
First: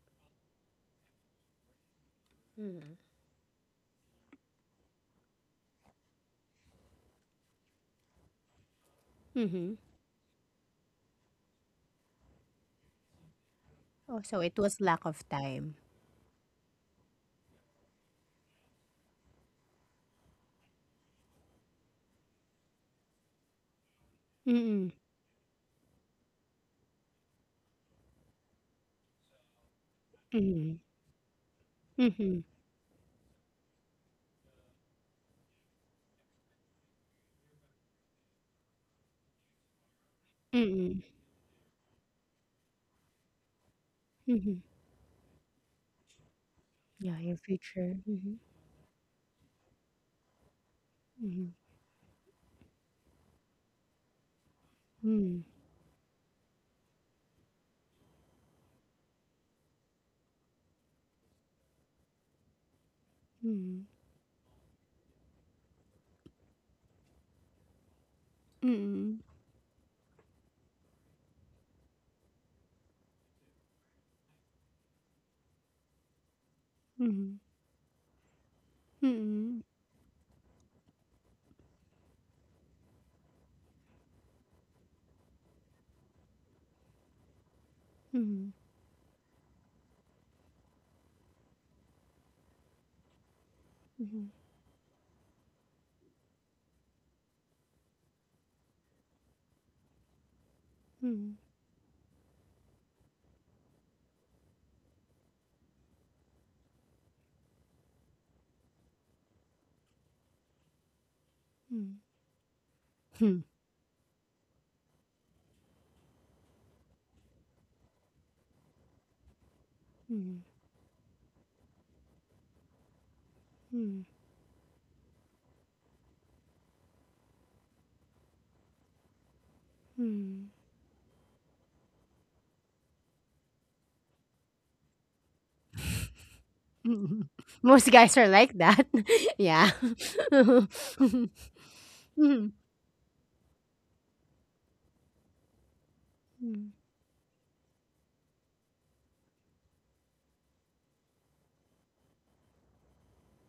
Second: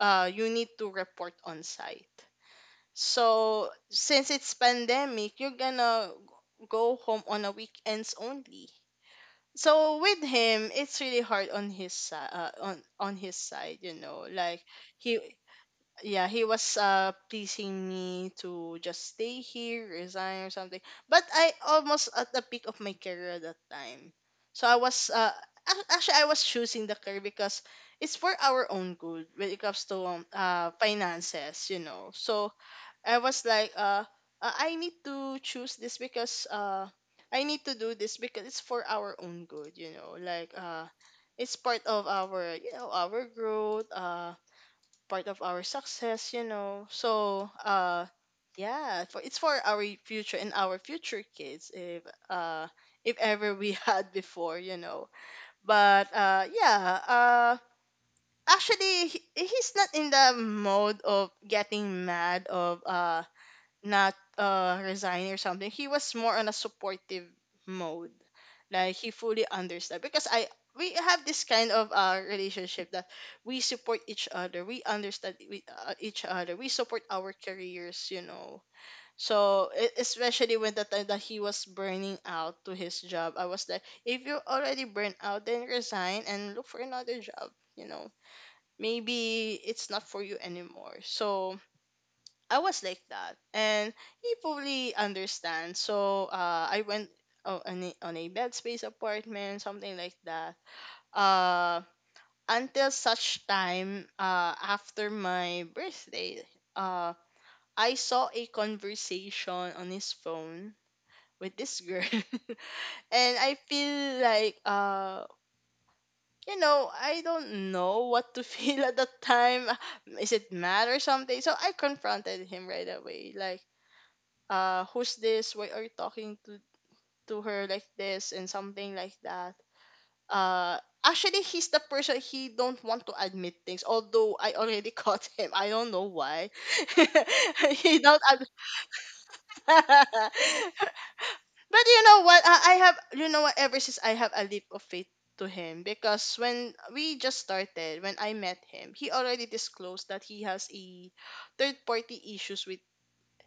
B: you need to report on site.
A: mm,
B: So since it's pandemic, you're gonna go home on a weekends only.
A: mm.
B: So with him, it's really hard on on his side, you
A: Oh,
B: know,
A: so it
B: like
A: was lack
B: he
A: of time.
B: yeah, he was pleasing me to just stay here, resign or something. But I almost at the peak of my career at that time, so
A: Mm,
B: actually I was choosing the career because it's for our own good when it comes to
A: mm,
B: finances, you know.
A: mm,
B: So I was like, I need to choose this because I need to do this because it's for our own good, you know, like
A: mm,
B: it's part of our, you know, our growth,
A: mm.
B: part of our success, you know.
A: Yeah, your
B: So,
A: future. Mm
B: yeah, for it's for our future and our future
A: mm,
B: kids uh if ever we had before, you know.
A: mm,
B: But yeah, actually he's not in the mode of getting mad of not resigning or something. He was more on a supportive mode,
A: mm,
B: like he
A: mm,
B: fully understood because I we have this kind of relationship that we support each other, we understand each other, we support
A: mm,
B: our careers, you know.
A: mm,
B: So especially when the time that he was burning out to his job, I was like, if you're already burnt out, then resign and look for another job, you know.
A: mm, mm,
B: Maybe it's not for you anymore. So I was like that, and
A: mm, mm,
B: he fully understands. So I went on a bed space apartment, something like that.
A: mm,
B: Uh, until such time after my birthday, uh, I saw a conversation on his phone with this girl, and I feel like, you know, I don't know what to feel at the time. Is
A: mm,
B: it mad or something? So I confronted him right away, like
A: mm,
B: who's this, why are you talking to her like this and something like that.
A: mm.
B: uh Actually, he's the person, he don't want to admit things, although I already caught him. I don't know why
A: Mhm. Most
B: he
A: guys
B: don't
A: are
B: ad-
A: like that. Yeah.
B: but you know what,
A: Mhm.
B: I have, you know what, ever since, I have a leap of faith to him, because
A: Mhm.
B: when we just started, when I met him, he already disclosed that he has a third party issues with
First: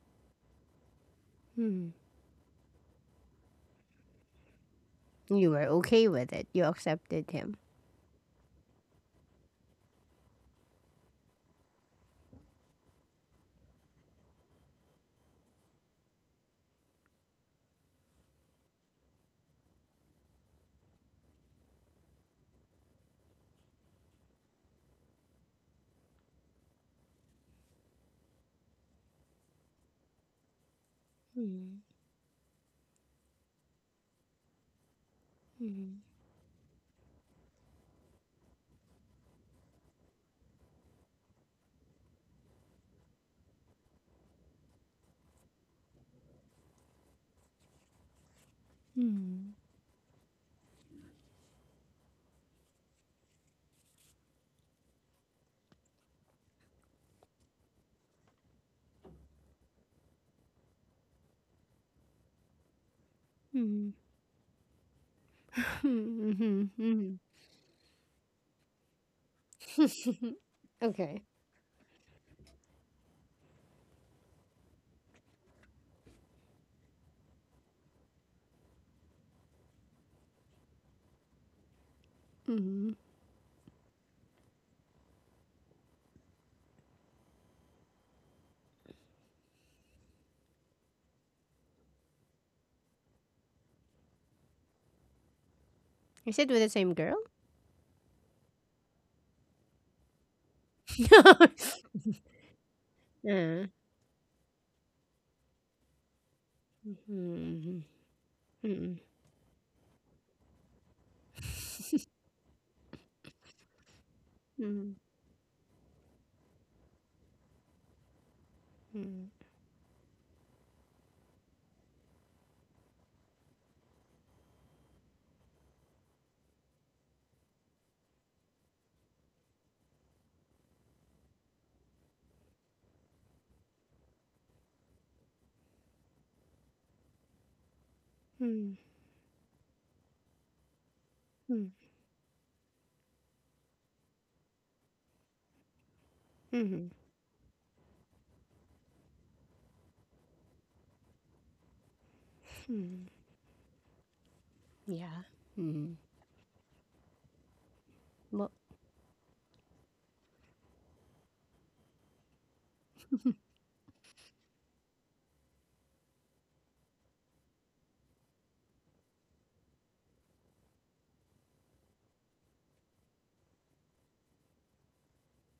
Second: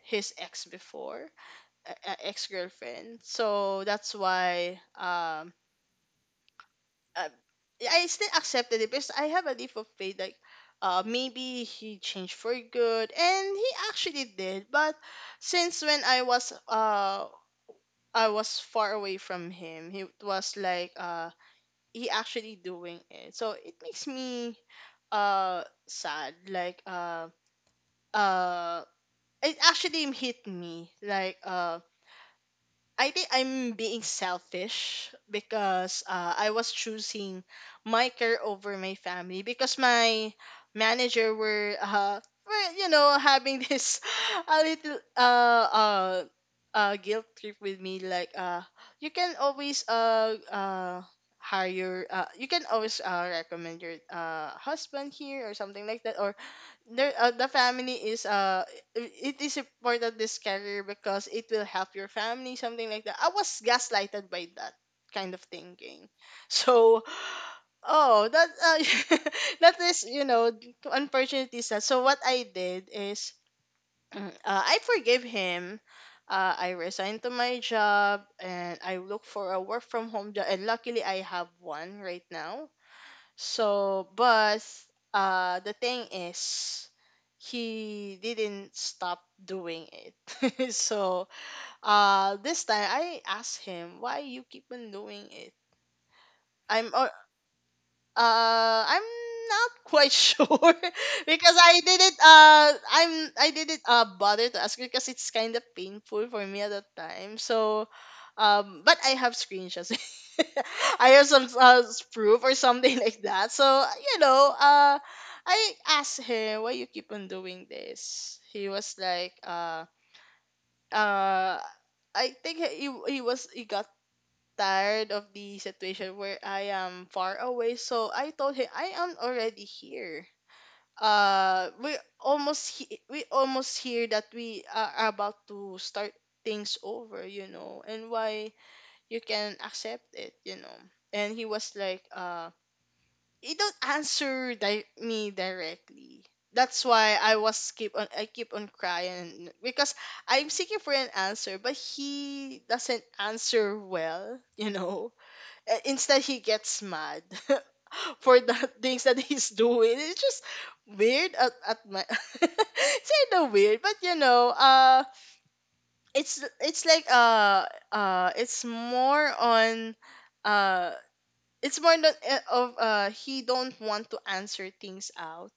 B: his ex before,
A: Mhm.
B: ex girlfriend. So that's why
A: You were okay with it. You accepted
B: uh,
A: him.
B: I still accepted it because I have a leap of faith, like maybe he changed for good, and he actually did. But since when I was far away from him, he was like he actually doing it. So it makes me sad, like uh it actually hit me like I think I'm being selfish
A: Mhm.
B: because I was choosing my care over my family, because my manager were, you know, having this a little guilt trip with me, like you can
A: Mhm.
B: always hire, you can always recommend your husband here or something like that, or there, the family is it is important this career because it will help your family, something like that. I was
A: Mhm.
B: gaslighted by that kind of thinking.
A: Mhm. Mhm.
B: So,
A: Mhm.
B: oh, that that is, you know,
A: Okay.
B: unfortunately sad. So what I did is I forgave him, I resigned to my job and I look for a work from home job, and luckily I have one right now.
A: Mhm.
B: So, but the thing is, he didn't stop doing it. So, this time I asked him, "Why you keep on doing it?"
A: Is it with the
B: I'm
A: same
B: uh,
A: girl?
B: I'm not quite sure because I
A: Uh,
B: didn't bother to ask because it's kind of painful for me at the time.
A: mhm.
B: So,
A: Mhm.
B: but I have screenshots. I have some, proof or something like that. So you know,
A: Mhm.
B: I asked him, why you keep on doing this. He was
A: Mhm.
B: like, uh, I think he got tired of the situation where I am far away. So I told him I am already here. We almost he- we almost here that we are about to start things over, you know, and why
A: Mhm.
B: you can accept it, you know. And he was
A: Mhm.
B: like he don't me directly. That's
A: Mhm.
B: why I keep on crying because I'm seeking for an answer, but he doesn't answer well, you know.
A: Yeah. Mhm.
B: Instead he gets mad for
A: Well,
B: the things that he's doing. It's just weird at my it's kind of weird, but you know, it's like it's more on uh it's more than, of he don't want to answer things out.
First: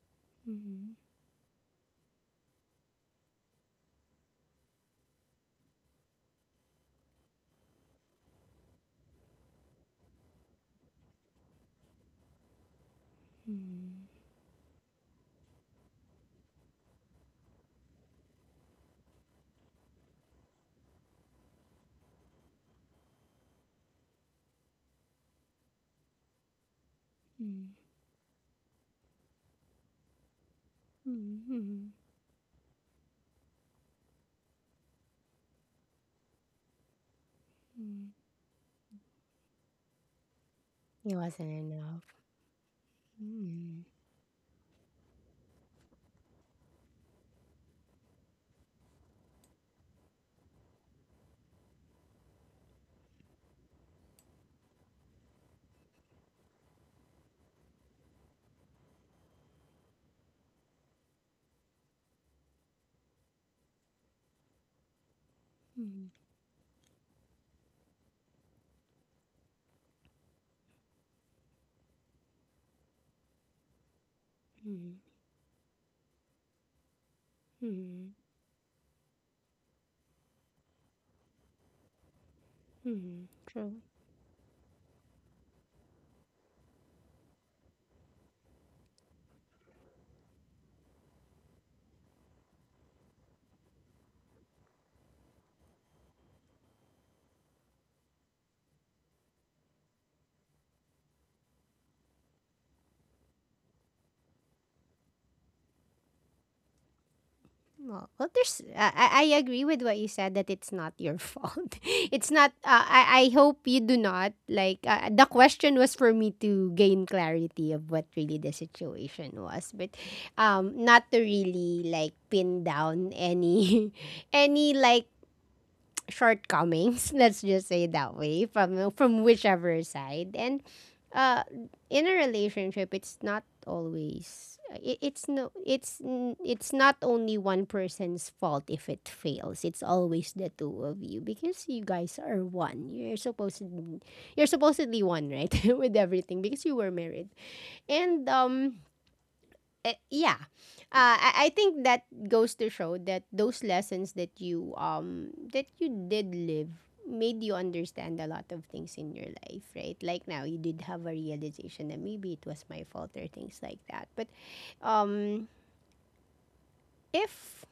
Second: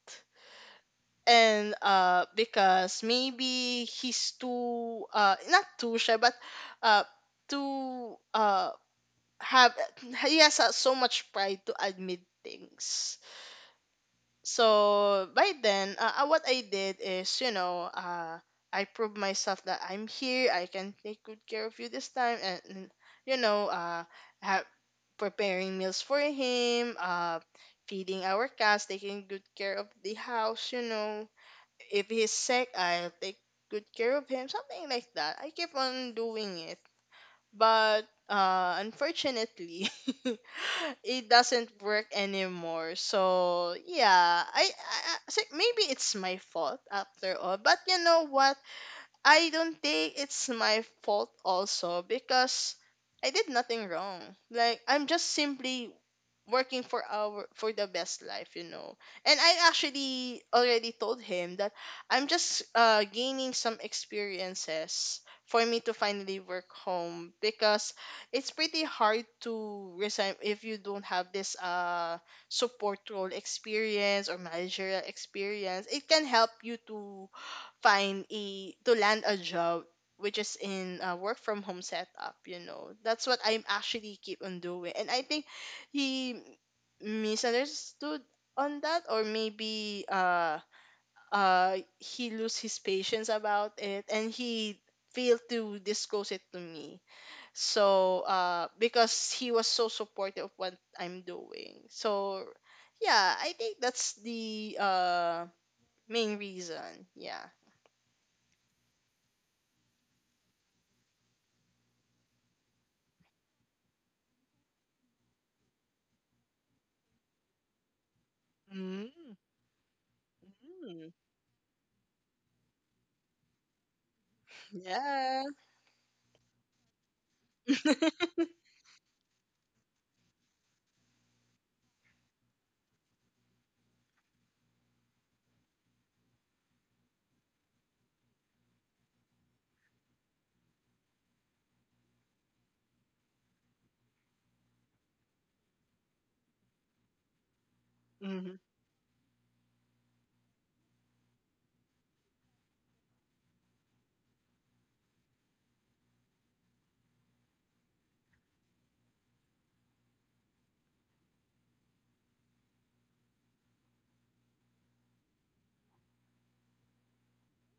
A: mhm.
B: And because maybe he's too, not too shy, but uh too have he has, so much pride to admit things.
A: Mhm.
B: So by then, what I did is, you know, I proved myself that I'm here. I can take good care of you this time, and you know, have preparing meals for him,
A: Mhm.
B: feeding our cats, taking good care of the house. You know,
A: Mhm.
B: if he's sick, I'll take good care of him. Something like that. I keep on doing it. But
A: Mhm.
B: unfortunately,
A: It
B: it
A: wasn't
B: doesn't
A: enough.
B: work anymore. So
A: Mhm.
B: yeah, so maybe it's my fault after all. But you know what? I don't think it's my fault also, because I did nothing wrong. Like, I'm just simply working for our, for the best life, you know. And I actually already told him that I'm just gaining some experiences for me to
A: Mhm.
B: finally work home, because it's pretty hard to resign if you don't have this support role experience or
A: Mm-hmm.
B: managerial experience. It can help you to
A: Mm-hmm.
B: find a, to land a job which is in a work from home setup, you know.
A: Mm-hmm. Mm-hmm.
B: That's what I'm
A: True.
B: actually keep on doing, and I think he misunderstood on that, or maybe he lose his patience about it, and he failed to disclose it to me. So because he was so supportive of what I'm doing. So yeah, I think that's the main reason, yeah.
A: Well, well there's. I agree with what you said that it's not your fault. It's not. I hope you do not like. The question was for me to gain clarity of what really the
B: Mm.
A: situation was, but
B: Mm,
A: not to really like pin down any any like
B: yeah.
A: shortcomings, let's just say it that way, from whichever side. And uh in a relationship it's not always, it, it's no it's n- it's not only one person's fault if it fails. It's always the two of you because you guys are one. You're supposedly one, right? With everything, because you were married. And
B: Mm-hmm.
A: yeah, I think that goes to show that those lessons that you did live made you understand a lot of things in your life, right? Like now you did have a realization that maybe it was my fault or things like that. But um if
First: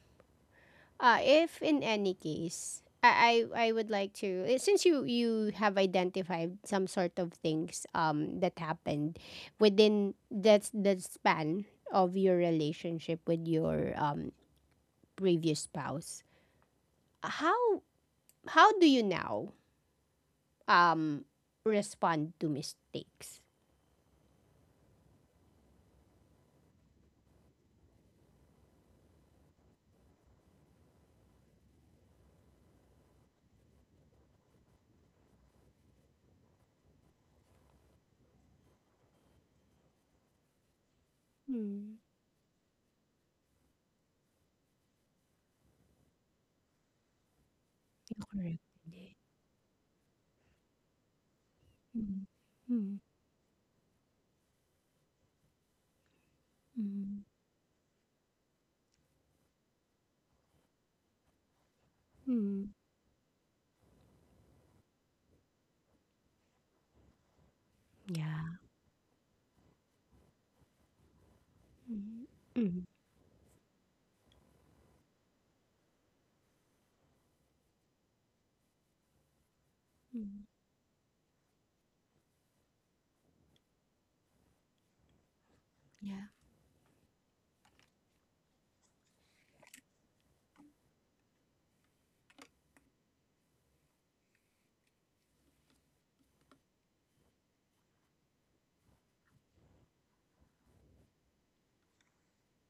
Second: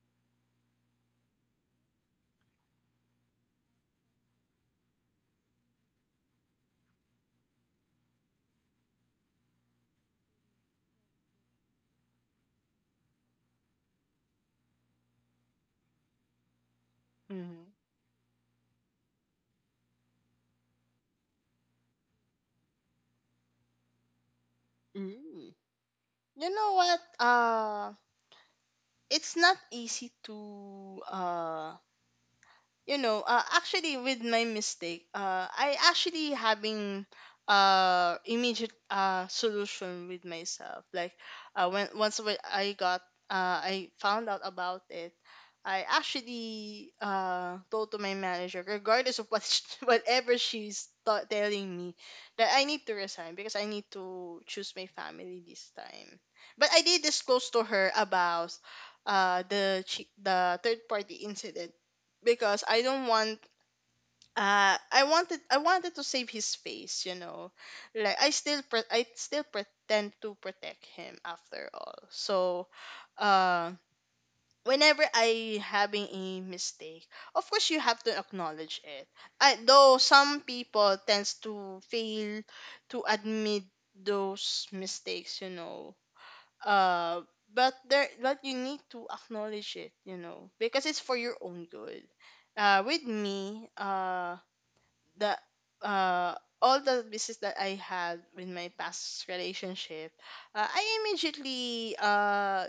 A: if in any case, I would like to, since you have identified some sort of things that happened within, that's the span of your relationship with your previous spouse,
B: Mm-hmm.
A: how how do you now um respond to mistakes?
B: Mm. You know what? It's not easy to, you know, actually with my mistake, I actually having immediate solution with myself. Like, when
A: Mm,
B: once when I got I found out about it. I actually told to my
A: correct.
B: manager,
A: Hindi.
B: regardless of whatever she's telling me,
A: Mm,
B: that I need to
A: mm,
B: resign because I need to choose my family this time. But I did
A: mm,
B: disclose to her about the third party incident, because
A: mm.
B: I don't want, I wanted to save his face, you know. Like,
A: Yeah.
B: I still pretend to protect him after all.
A: Mm,
B: So
A: mm,
B: uh whenever I having a mistake, of course you have to acknowledge it. I, though some
A: mm.
B: people tends to fail to admit those mistakes, you know.
A: Yeah.
B: Uh, but you need to acknowledge it, you know, because it's for your own good. With me, the. All the business that I had with my past relationship, I immediately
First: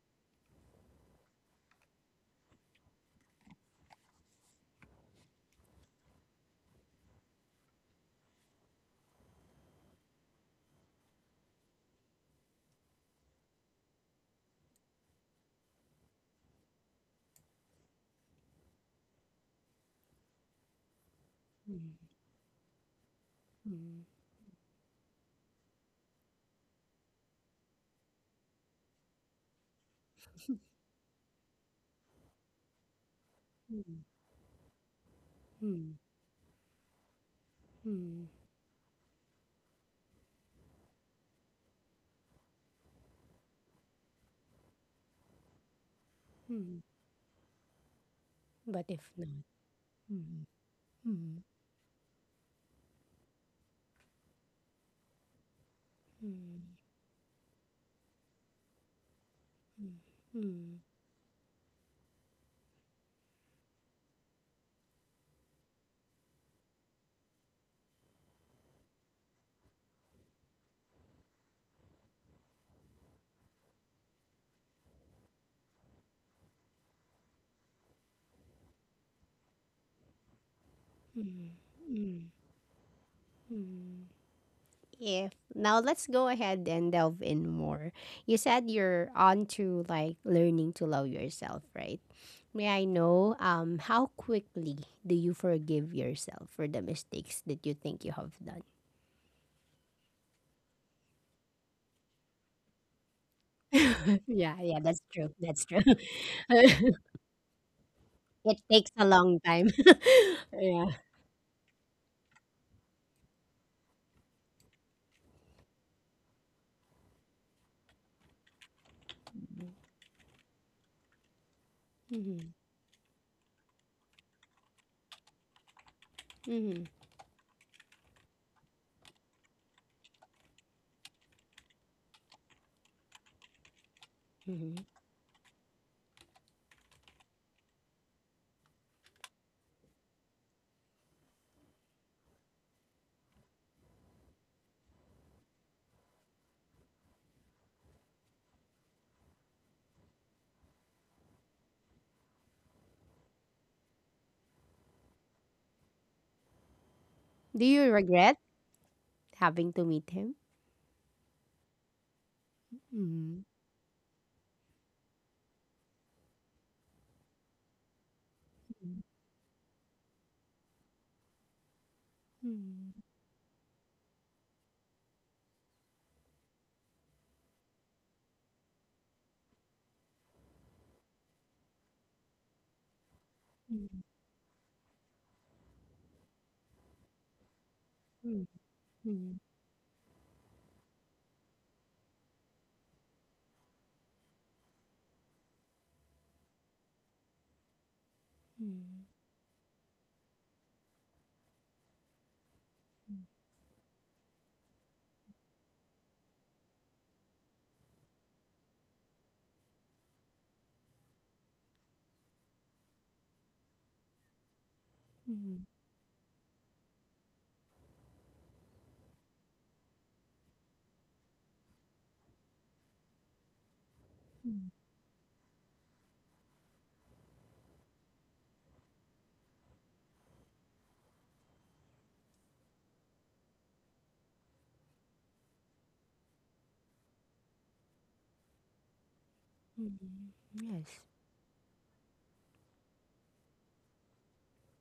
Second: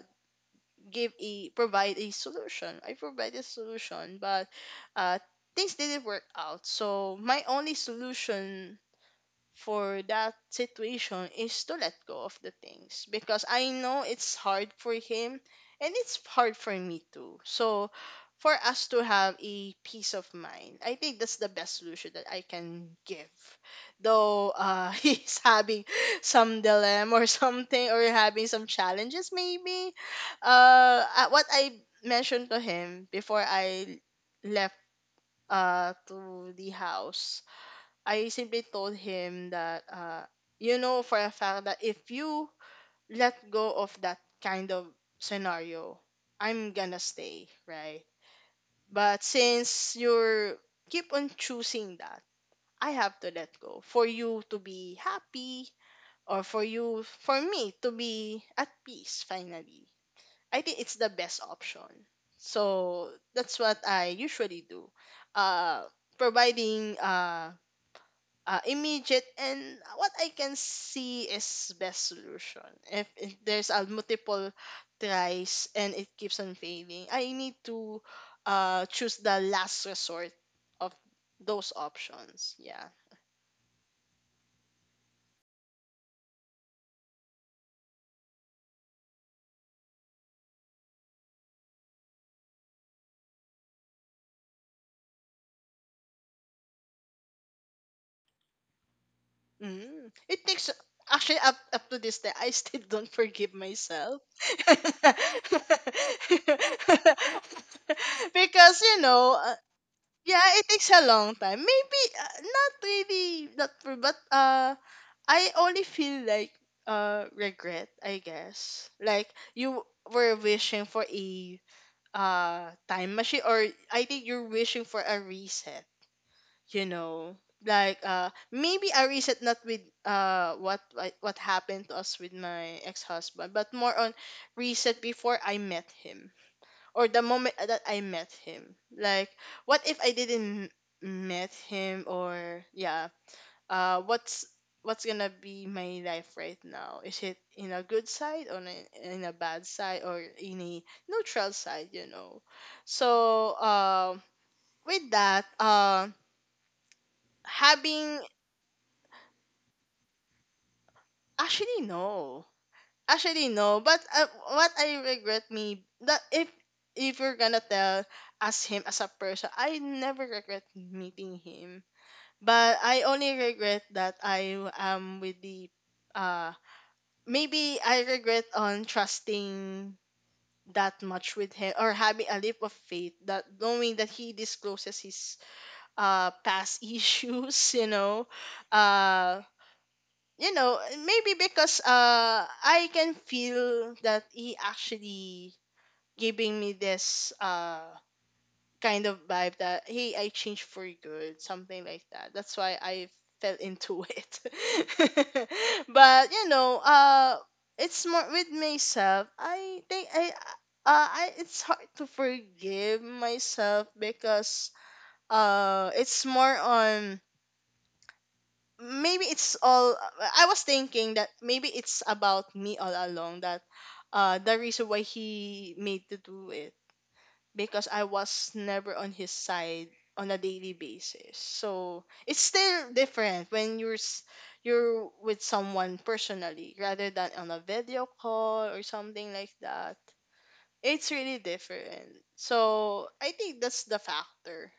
B: give a provide a solution. I provided a solution, but uh, things didn't work out. So my only solution for that situation is to let go of the things because I know it's hard for him and it's hard for me too. So for us to have a peace of mind, I think that's the best
A: Mm,
B: solution that I can give.
A: mm,
B: Though he's having some dilemma or something or having some challenges maybe. What I mentioned to him before
A: mm,
B: I left
A: mm,
B: to the house
A: mm,
B: I simply told him that, you know for a fact that if you let go of that kind of scenario, I'm
A: mm.
B: gonna stay, right?
A: But if
B: But
A: not,
B: since
A: mm,
B: you're keep on
A: mm,
B: choosing that, I have to let go for you to be happy or for
A: mm,
B: you, for me to be at peace finally.
A: mm,
B: I think
A: mm,
B: it's the best option. So that's what I usually do. Uh, providing immediate and what I can see is best solution. If there's a multiple tries and it keeps on failing, I need to choose the last resort of
A: mm,
B: those
A: mm,
B: options. Yeah.
A: mm. Yeah. Now let's go ahead and delve in more. You said you're on to like learning to love yourself, right? May I know how quickly do you forgive yourself for the mistakes that you think you have done?
B: Mm. It takes actually up to this day I still don't forgive myself.
A: Yeah, yeah, that's true. That's true. It
B: because
A: takes
B: you
A: a
B: know
A: long time.
B: Yeah, it
A: Yeah.
B: takes a long time. Maybe not really not for but I only feel like regret, I guess. Like you were wishing for a
A: Mhm,
B: time machine or I think you're wishing for a reset, you
A: mhm,
B: know. Like maybe a reset not with what happened to us with my ex-husband, but more on
A: mhm.
B: reset before I met him or the moment that I met him. Like, what if I didn't met him? Or yeah, uh, what's what's gonna be my life right now? Is it in a good side or in a bad side or in a neutral side? You know. So with that,
A: Do you
B: having
A: regret having to meet him?
B: actually no,
A: Mhm,
B: actually no. But what I regret me that if you're gonna tell as him as a person, I never regret meeting him. But
A: mhm,
B: I only regret that I am with the uh maybe I regret on trusting that much with him or having a leap of faith that knowing that he discloses his past issues, you know.
A: mhm, mhm,
B: Uh maybe because I can feel that he actually giving me this
A: mhm,
B: kind of vibe that hey, I changed for good, something like that, that's why I fell into it. but you know it's more with myself. I think I, it's hard to forgive myself because
A: mhm,
B: it's more on maybe it's all I was thinking that maybe it's about me all along that the
A: mhm,
B: reason why he made to do it because I was never on his side on a daily basis. So it's still different when you're with someone personally rather than on a video call or something like that.
A: mhm. Yes.
B: It's really different. So I think that's the factor.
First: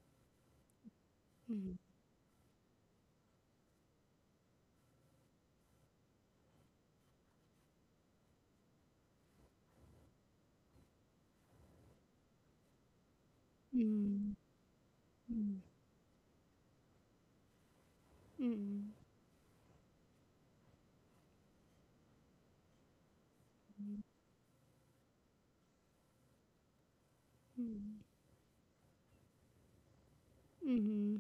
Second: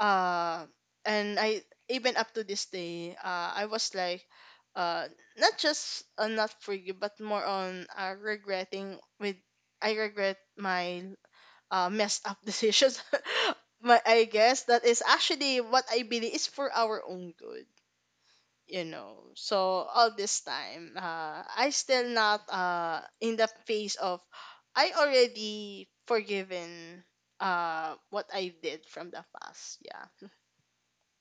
B: Uh, and I
A: Mm,
B: even up to this day, I was like uh not forgive but more on regretting with I regret my messed up decisions. but I
A: mm,
B: guess that is
A: mm,
B: actually what I believe is for our own good, you
A: mm,
B: know. So all this time, I still not in the phase of I already forgiven
A: mm,
B: what I did from the past. Yeah.
A: mhm.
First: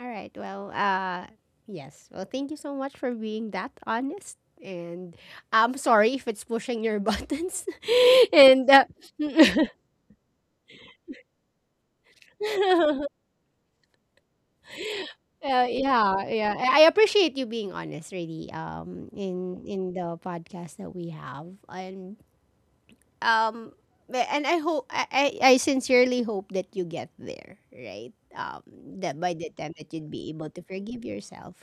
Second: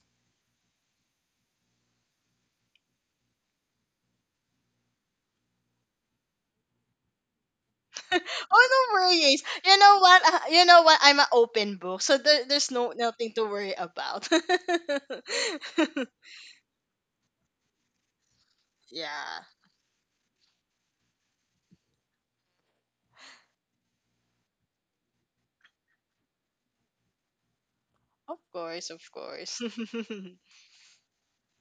A: All right. Well, yes. Well, thank you so much for being that honest. And I'm sorry if it's pushing your buttons. And
B: Oh, no worries.
A: uh,
B: You know what? You know what? I'm an open book, so there's no nothing to worry about.
A: yeah, yeah. I appreciate you being honest, really.
B: Yeah.
A: In the podcast that we have, and um and I hope, I sincerely hope that you get there, right?
B: Of course, of
A: That by the
B: course.
A: time that you'd be able to forgive yourself,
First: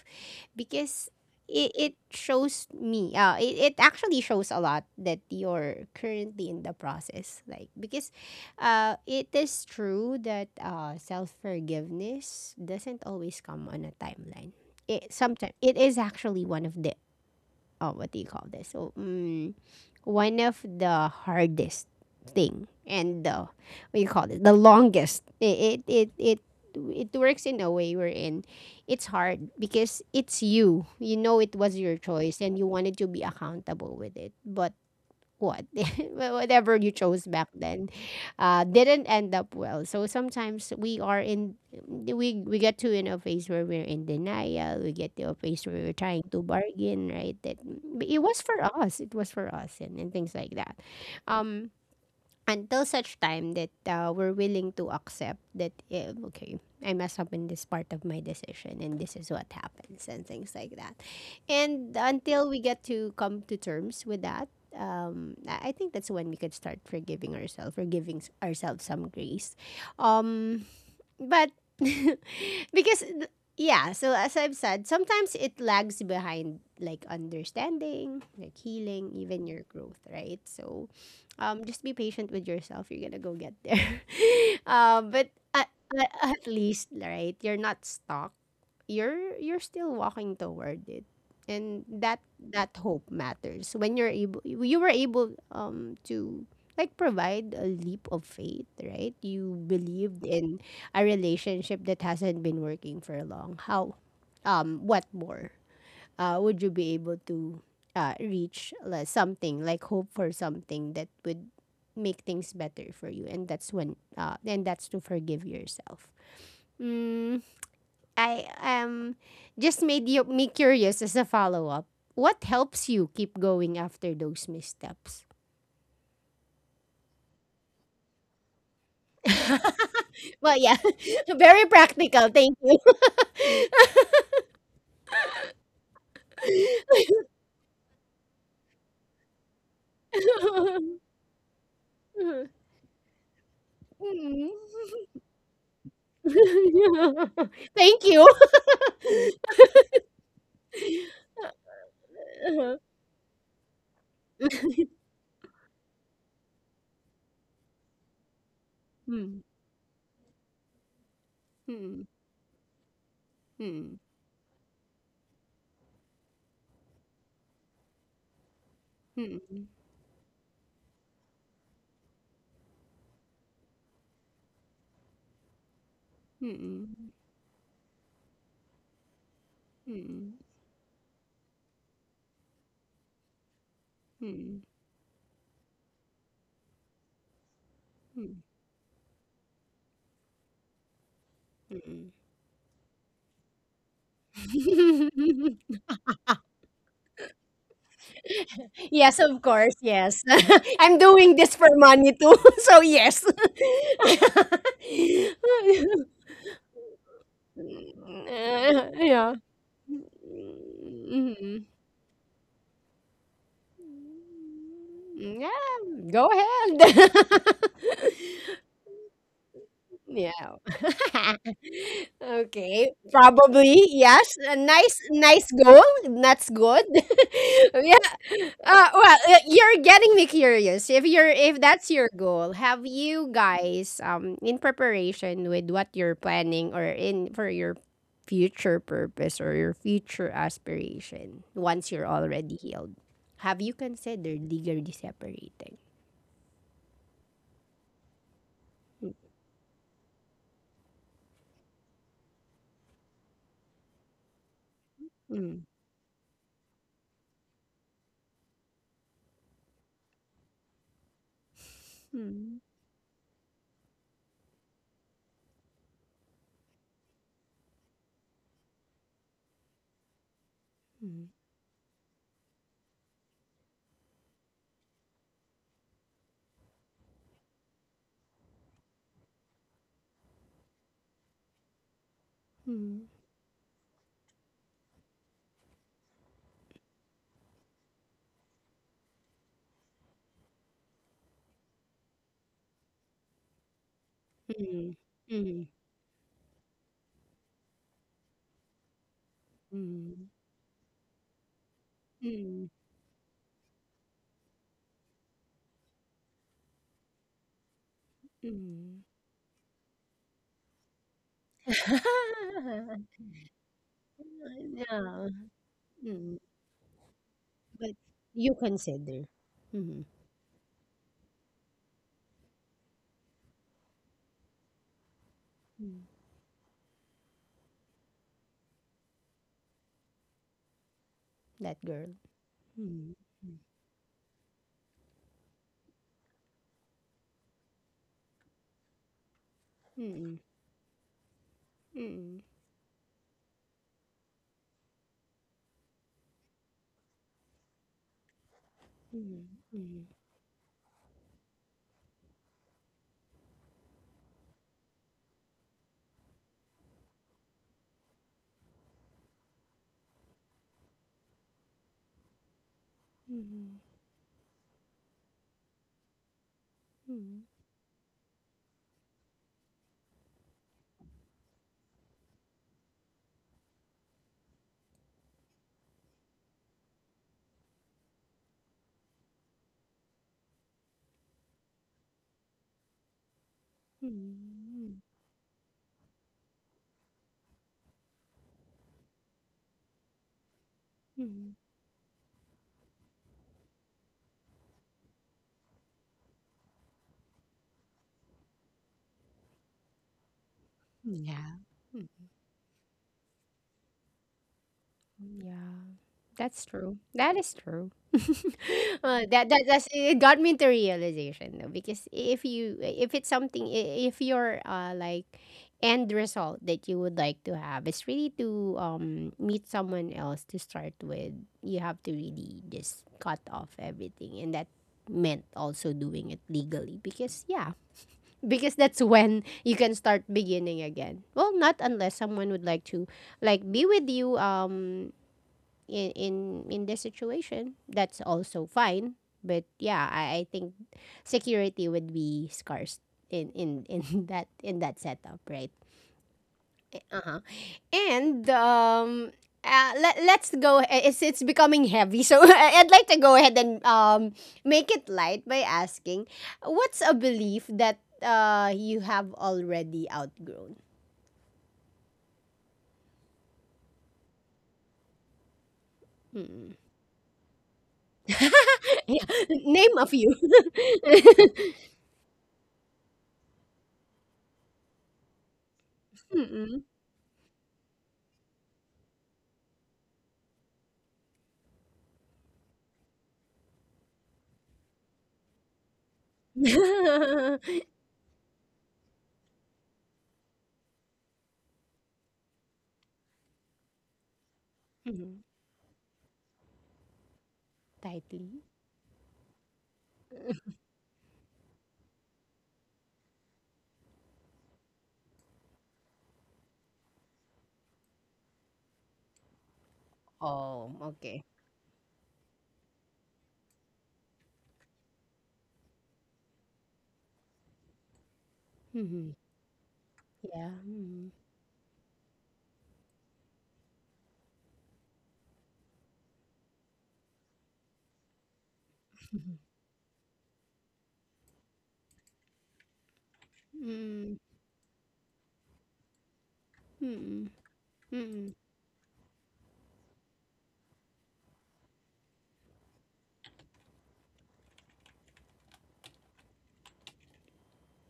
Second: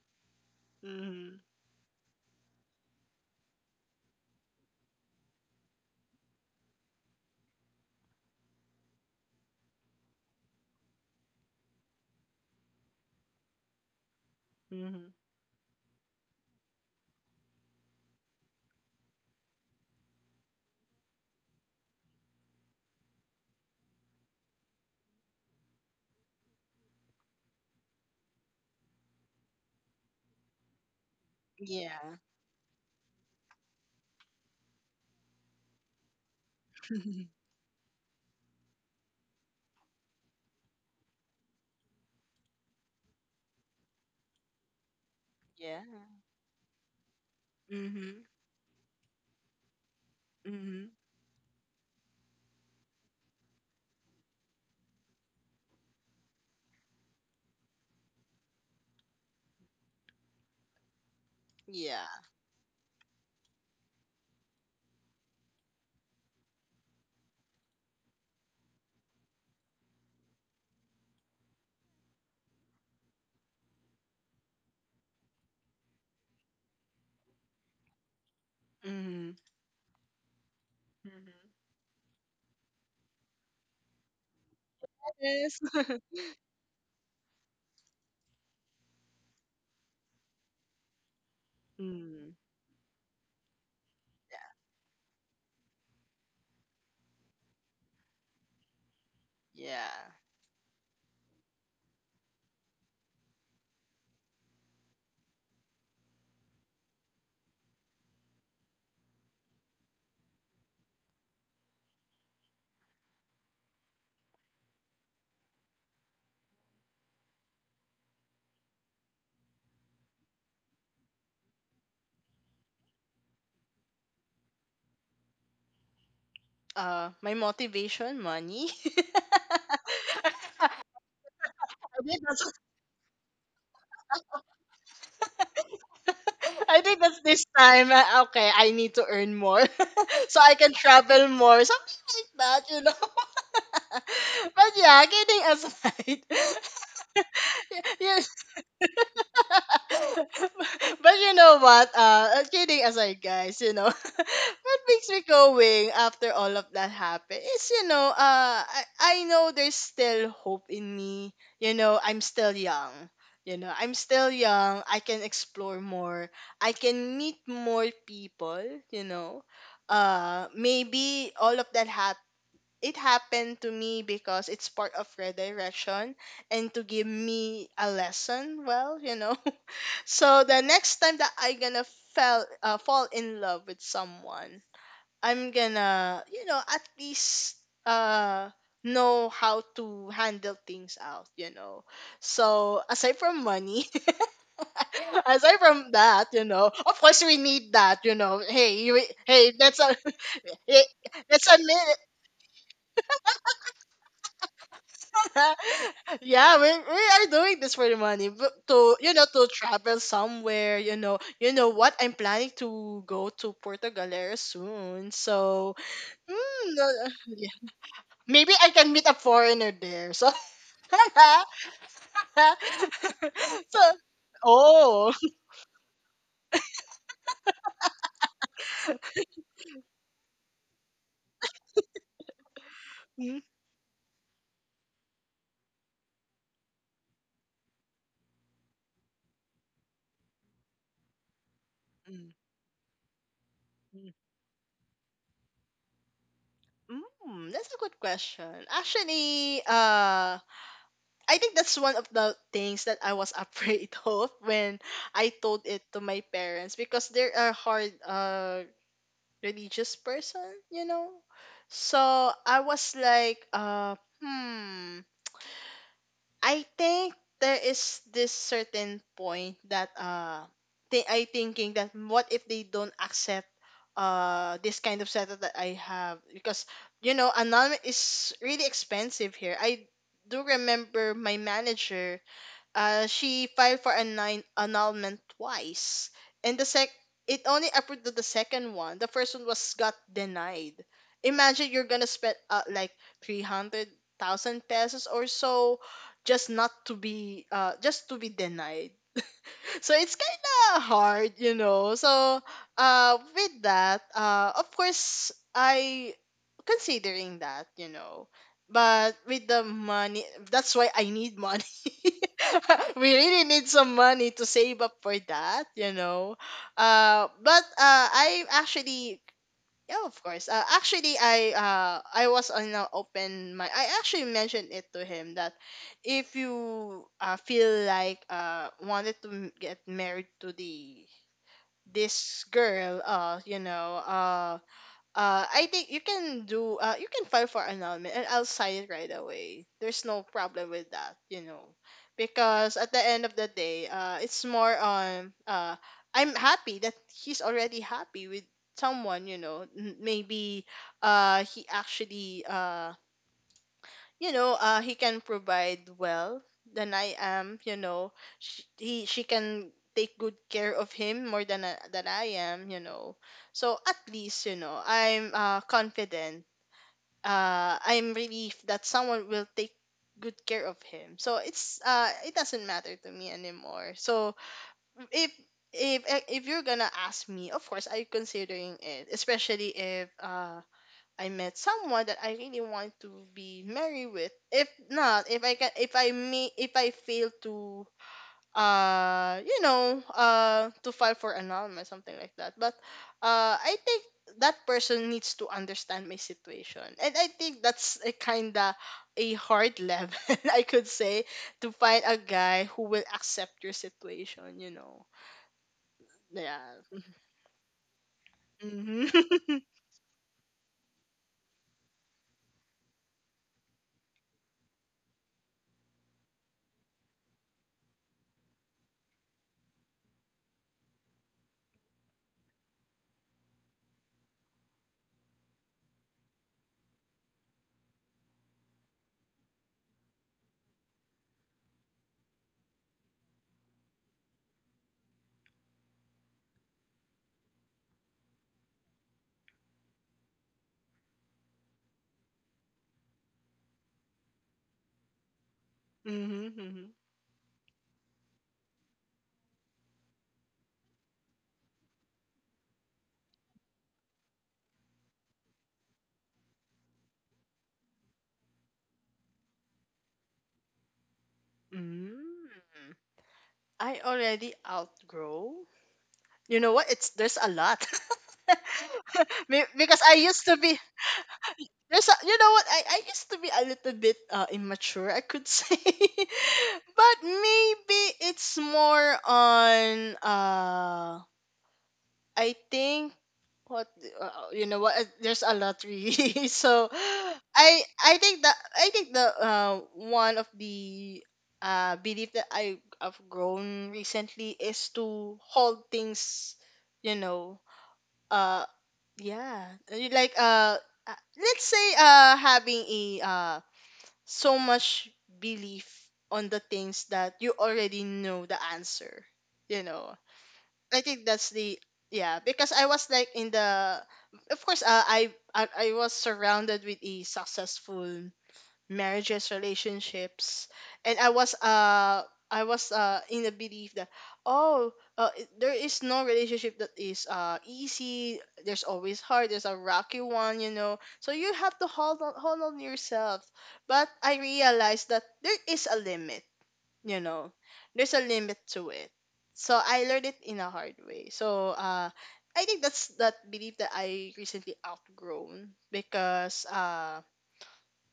A: because
B: Mhm.
A: it shows me, it, it actually shows a lot that you're currently in the process like, because it is true that self-forgiveness doesn't always come on a timeline. It
B: Mhm.
A: sometimes, it is actually one of the, oh, what do you call this, so one of the hardest thing, and the, what you call it, the longest, it, it works in a way wherein it's hard because it's, you know it was your
B: Yeah.
A: choice and you wanted to be accountable with it. But what, whatever you chose back then, didn't end up well. So sometimes we are in, we get to in a phase where we're in denial, we get to a phase where
B: Yeah.
A: we're trying to bargain, right? That but
B: Mhm.
A: it was for us, it was for us, and things like that.
B: Mhm.
A: um until such time that, we're willing to accept that, eh, okay, I messed up in this part of my decision, and this is what happens and things like that. And
B: Yeah.
A: until we get to come to terms with that, I think that's when we could start forgiving ourselves or giving ourselves some grace. Um, but because yeah, so as I've said, sometimes it lags behind like understanding, like healing,
B: Mhm.
A: even your growth, right? So
B: Mhm.
A: just be patient with yourself, you're gonna go get there. But
B: Yes.
A: at least, right, you're not stuck. You're still walking toward it. And that,
B: Mm.
A: that hope matters. When you're able, you were able to like provide a leap of faith, right? You
B: Yeah.
A: believed in a relationship that hasn't been working for long. How what more would you be able to reach like something like hope for something that would make things better for you, and that's When and that's to forgive yourself. mm, I just made me curious as a follow-up. What helps you keep going after those missteps?
B: My motivation, money.
A: Well,
B: I
A: yeah. Very
B: think
A: practical,
B: that's
A: thank you.
B: I think that's this time. Okay, I need to earn more so I can travel more. Something like that, you know.
A: Mm.
B: but yeah, kidding aside,
A: Thank
B: yeah,
A: you.
B: but you know what? Kidding aside, guys, you know, what makes me going after all of that happened is, you know, I know there's still hope in me. You know,
A: Mm.
B: I'm still young. You know, I'm
A: Mm,
B: still young. I can explore more. I can meet more people, you know.
A: mm,
B: Maybe all of that hap It happened to me because it's part of redirection and to give
A: mm,
B: me a lesson. Well, you know,
A: mm,
B: so the next time that I gonna fell fall in love with
A: mm,
B: someone, I'm gonna you know at least
A: mm,
B: uh know how to handle things out. You know,
A: mm.
B: so aside from money, aside from that, you know, of course we need that.
A: Yes, of
B: Hey,
A: course.
B: that's a
A: Yes.
B: hey,
A: I'm doing
B: that's
A: this
B: a
A: for
B: minute.
A: money too. So, yes.
B: Yeah, we are doing this for the money, but to you know
A: Yeah.
B: to travel somewhere. You
A: Mm.
B: know what? I'm planning to go to Puerto Galera soon,
A: Yeah,
B: so
A: go
B: mm,
A: ahead.
B: yeah. Maybe I can meet a foreigner there. So,
A: Yeah. Okay, probably
B: so
A: yes. A nice,
B: oh.
A: nice goal. That's good. Yeah. Well, you're getting me curious. If that's your goal, have you
B: Mm,
A: guys, in preparation with what you're planning or in for your future purpose or your future aspiration, once you're
B: mm,
A: already healed, have you
B: mm.
A: considered legally separating?
B: Mm, that's a good question. Actually, I think that's one of the things that I was afraid of when I
A: Mm,
B: told
A: mm,
B: it to my parents because they're a hard religious person, you know. So I
A: mm,
B: was like, hmm, I think there is this certain point that I thinking that what if they don't accept this kind of setup that I have because you know anon is really expensive here. I do remember my manager,
A: mm,
B: she filed for a nine annulment twice, and the sec it only approved the second one. The first one was got denied. Imagine you're gonna spend like 300,000
A: mm,
B: pesos or
A: mm,
B: so just not to be just to be denied. So it's
A: mm,
B: kind of hard, you know. So,
A: mm,
B: with that, of course, I considering that, you know,
A: mm.
B: but with the money, that's why I need money. We really need some money to save up for
A: Yeah.
B: that, you know.
A: Mm.
B: But
A: But
B: I
A: you
B: actually
A: consider.
B: yeah,
A: Mhm.
B: of course. Actually, I was on an open mic. I actually mentioned it to him that
A: Mm.
B: if you feel like wanted to get married to the
A: That girl.
B: this girl,
A: Mm.
B: I think you can do. You can file for annulment, and I'll sign it right away. There's no
A: Mm.
B: problem with that, you know,
A: Mm.
B: because at the end of the day, it's more on. I'm happy that he's already happy with someone, you
A: Mm.
B: know. N- Maybe, he actually he can provide well than I am, you know. She can take good care of him more than than I am, you know. So
A: Mm.
B: at least you know I'm confident,
A: Mm.
B: I'm relieved that someone will take good care of him, so it's it doesn't matter to me anymore. So if if if you're gonna ask me, of course I'm considering it, especially if I met someone that I really want to be married
A: Mm.
B: with. If
A: Mm.
B: not, if I can, if I may, if I fail to, you know, to file for
A: Mm.
B: annulment, something like that. But, I think that person needs to understand my situation, and I think that's a kinda a hard level, I could say,
A: Yeah.
B: to find a guy who will accept your situation. You know,
A: Yeah, that's
B: yeah.
A: true. That is true.
B: Mm-hmm.
A: It got me into realization though, because if it's something if your like end result that you would like to have is really to meet someone else to start with, you have to really just cut off everything, and that meant also doing it legally because yeah, because that's when you can start beginning again. Well, not unless someone would like to like be with you in in this situation, that's also fine. But yeah, I think security would be scarce in in that setup, right?
B: Mm-hmm.
A: Uh huh. And Let's go, it's becoming heavy, so I'd like to go ahead and make it light by asking, what's a belief that you have already outgrown?
B: I already outgrow. You know
A: Mm-mm.
B: what? It's there's a lot.
A: Yeah. Name
B: Because
A: a
B: I
A: few.
B: used to be you know what? I used to be a little bit immature, I could say.
A: Mm-mm.
B: but maybe it's more on I think what you know what? There's a lottery, so I think that I think the one of the belief that I have grown recently is to
A: Mhm.
B: hold things, you know,
A: Tightly.
B: uh yeah, you like let's say having a so much belief on the things that you already know the answer, you know.
A: Oh,
B: I think
A: okay.
B: that's the yeah because I was like in the of course I was surrounded with the successful
A: Mhm,
B: marriages relationships
A: yeah,
B: and
A: mhm,
B: I was in the belief that oh there is no relationship that is easy. There's always hard, there's a rocky one, you know, so you have to hold on yourself. But I
A: mm,
B: realized that there is a limit, you know,
A: mm,
B: there's a
A: mm,
B: limit to it. So I learned it in a hard way. So I think that's that belief that I recently outgrown because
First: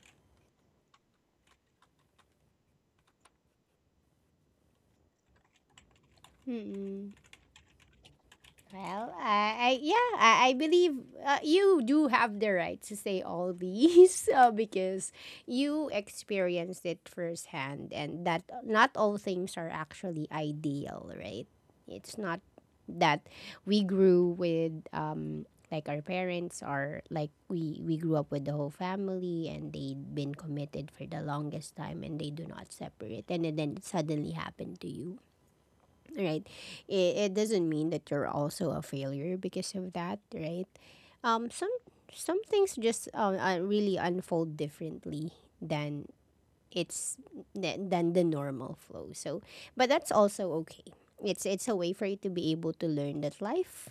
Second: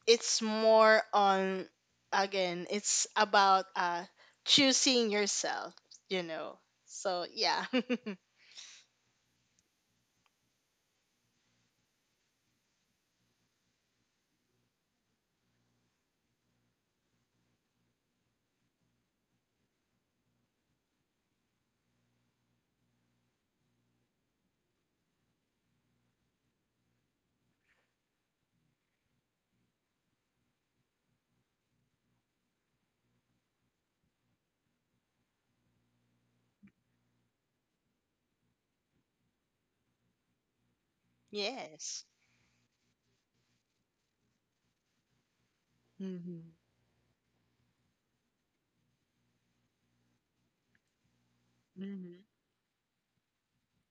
B: it's more on again it's about choosing yourself, you
A: mm,
B: know.
A: mm.
B: So yeah.
A: Well, I yeah, I believe you do have the right to say all these because you experienced it firsthand, and that not all things are actually ideal, right? It's not that we grew with like our parents, or like we grew up with the whole family and they'd been committed for the longest time and they do not separate, and then it suddenly happened to you, right? It doesn't mean that you're also a failure because of that, right? Um, some
B: Yes.
A: some things just really unfold differently than
B: Mm-hmm.
A: it's than the normal flow. So, but that's also okay. It's a way for you
B: Mm-hmm.
A: to be able to learn that life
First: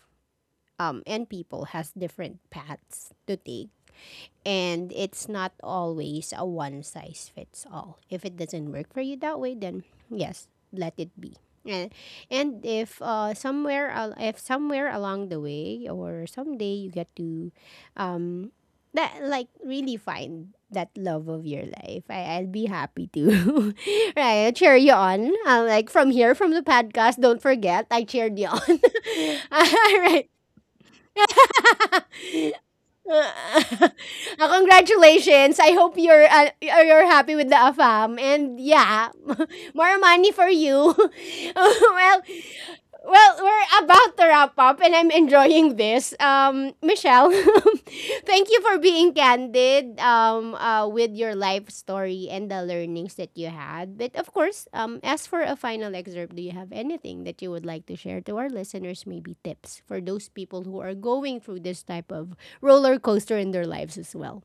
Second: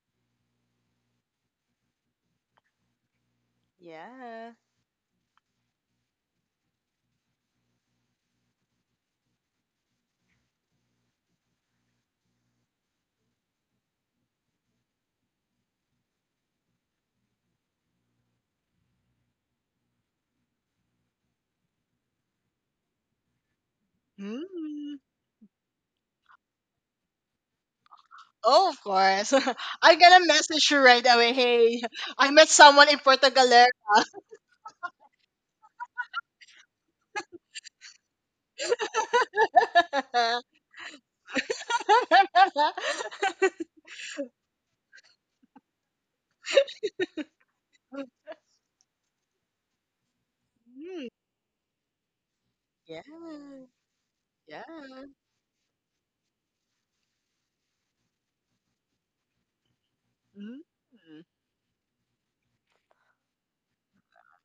A: and people has different paths to take,
B: Yeah.
A: and it's not always a one size fits all. If it doesn't work for you that way, then yes, let it be. And, and if if somewhere along the way or someday you get to um, that like really find that love of your life, I'll be happy to. Right, I'll cheer you
B: Mm.
A: on. Like from here from the podcast, don't forget I cheered you
B: Oh,
A: on.
B: of course.
A: All
B: I'm gonna
A: right.
B: message you right away. Hey, I met someone in Portugal.
A: Ah, congratulations. I hope you're happy with the AFAM, and yeah, more money for you. Well, well, we're about to wrap up and I'm enjoying this. Michelle, thank you for being candid
B: Mhm.
A: with your life story and the
B: Yeah,
A: learnings that you had. But of
B: yeah.
A: course, as for a final excerpt, do you have anything that you would like to share to our listeners? Maybe tips for those people
B: Mhm.
A: who are going through this type of roller coaster in their lives as well.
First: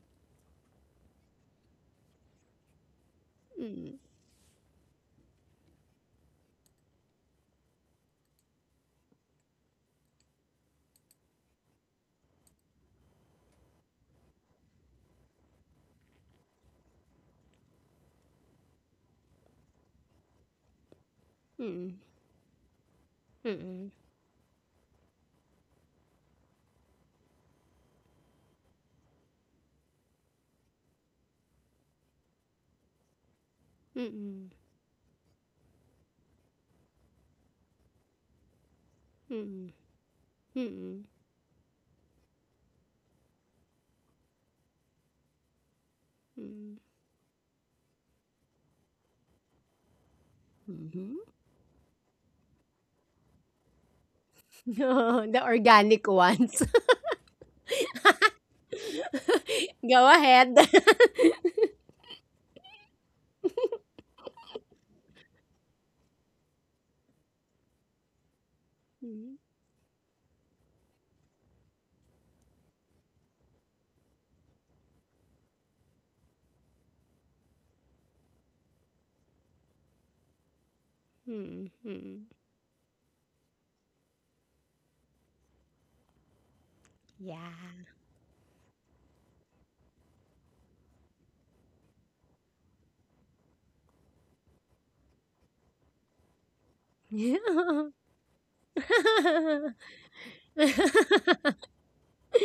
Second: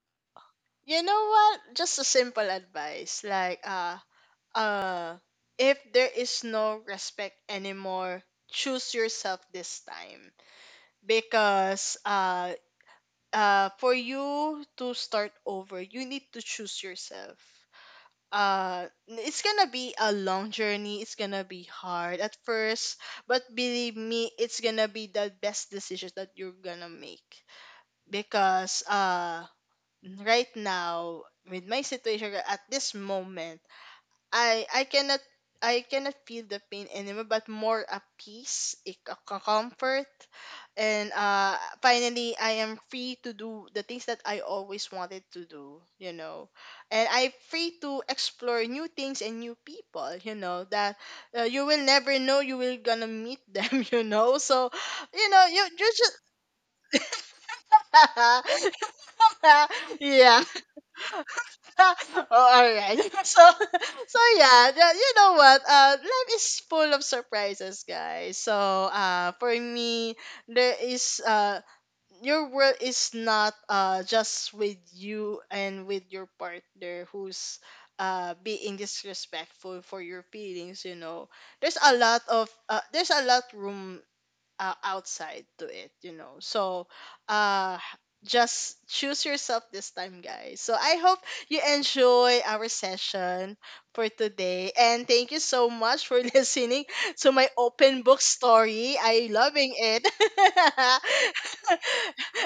B: You know what? Just a simple advice, like
A: Mm,
B: uh, if there is no respect anymore, choose yourself this time because for you to start over, you need to choose yourself. uh it's gonna be a long journey, it's gonna be
A: mm,
B: hard at first, but
A: mm,
B: believe me, it's gonna be the best decision that you're gonna make because right now with my situation at this moment
A: mm, mm,
B: I cannot, I cannot feel the pain anymore, but more a peace, a,
A: mm,
B: a
A: mm, mm.
B: comfort, and finally I am free to do the things that I always wanted to do, you know, and I'm free to explore new things and new people, you know, that
A: Mhm.
B: you will never know you will gonna meet them, you know, so you
A: The
B: know you you
A: organic ones.
B: just
A: Go
B: yeah
A: ahead.
B: Oh, all right. So, so yeah, you know what? Life is full of surprises, guys. So,
A: Mhm,
B: for me, there is your world is not just with you and with your partner who's being disrespectful for your feelings, you know.
A: mhm,
B: There's a
A: mhm.
B: lot of there's a lot room outside to it, you know. So, uh,
A: Yeah.
B: just choose yourself this time, guys. So, I hope you enjoy our session for today. And thank you so much for listening to my open book story. I loving it. and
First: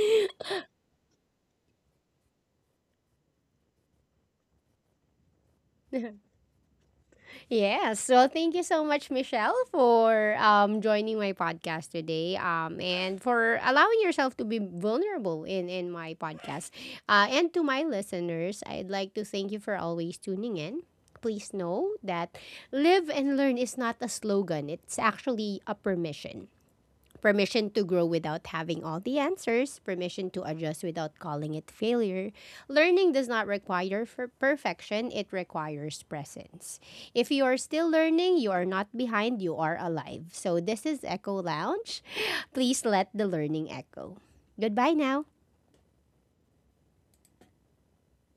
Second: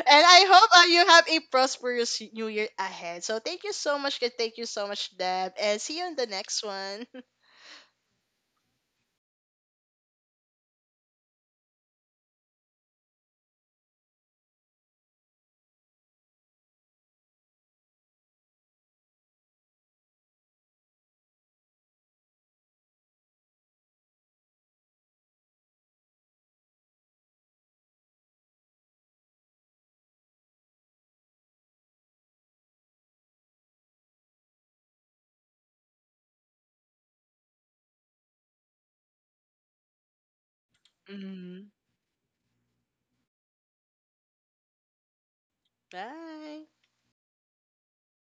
B: I hope you have a prosperous new year ahead. So, thank you so much, guys. Thank you so much, Deb. And see you in the next one.
A: Yes. Well, thank you so much, Michelle, for joining my podcast today and for allowing yourself to be vulnerable in my podcast. And to my listeners, I'd like to thank you for always tuning in. Please know that live and learn is not a slogan, it's actually a permission. Permission to grow without having all the answers, permission to adjust without calling it failure. Learning does not require for perfection, it requires presence. If you are still learning, you are not behind, you are alive. So this is Echo
B: Mhm.
A: Lounge. Please let the learning echo. Goodbye now.
B: Bye.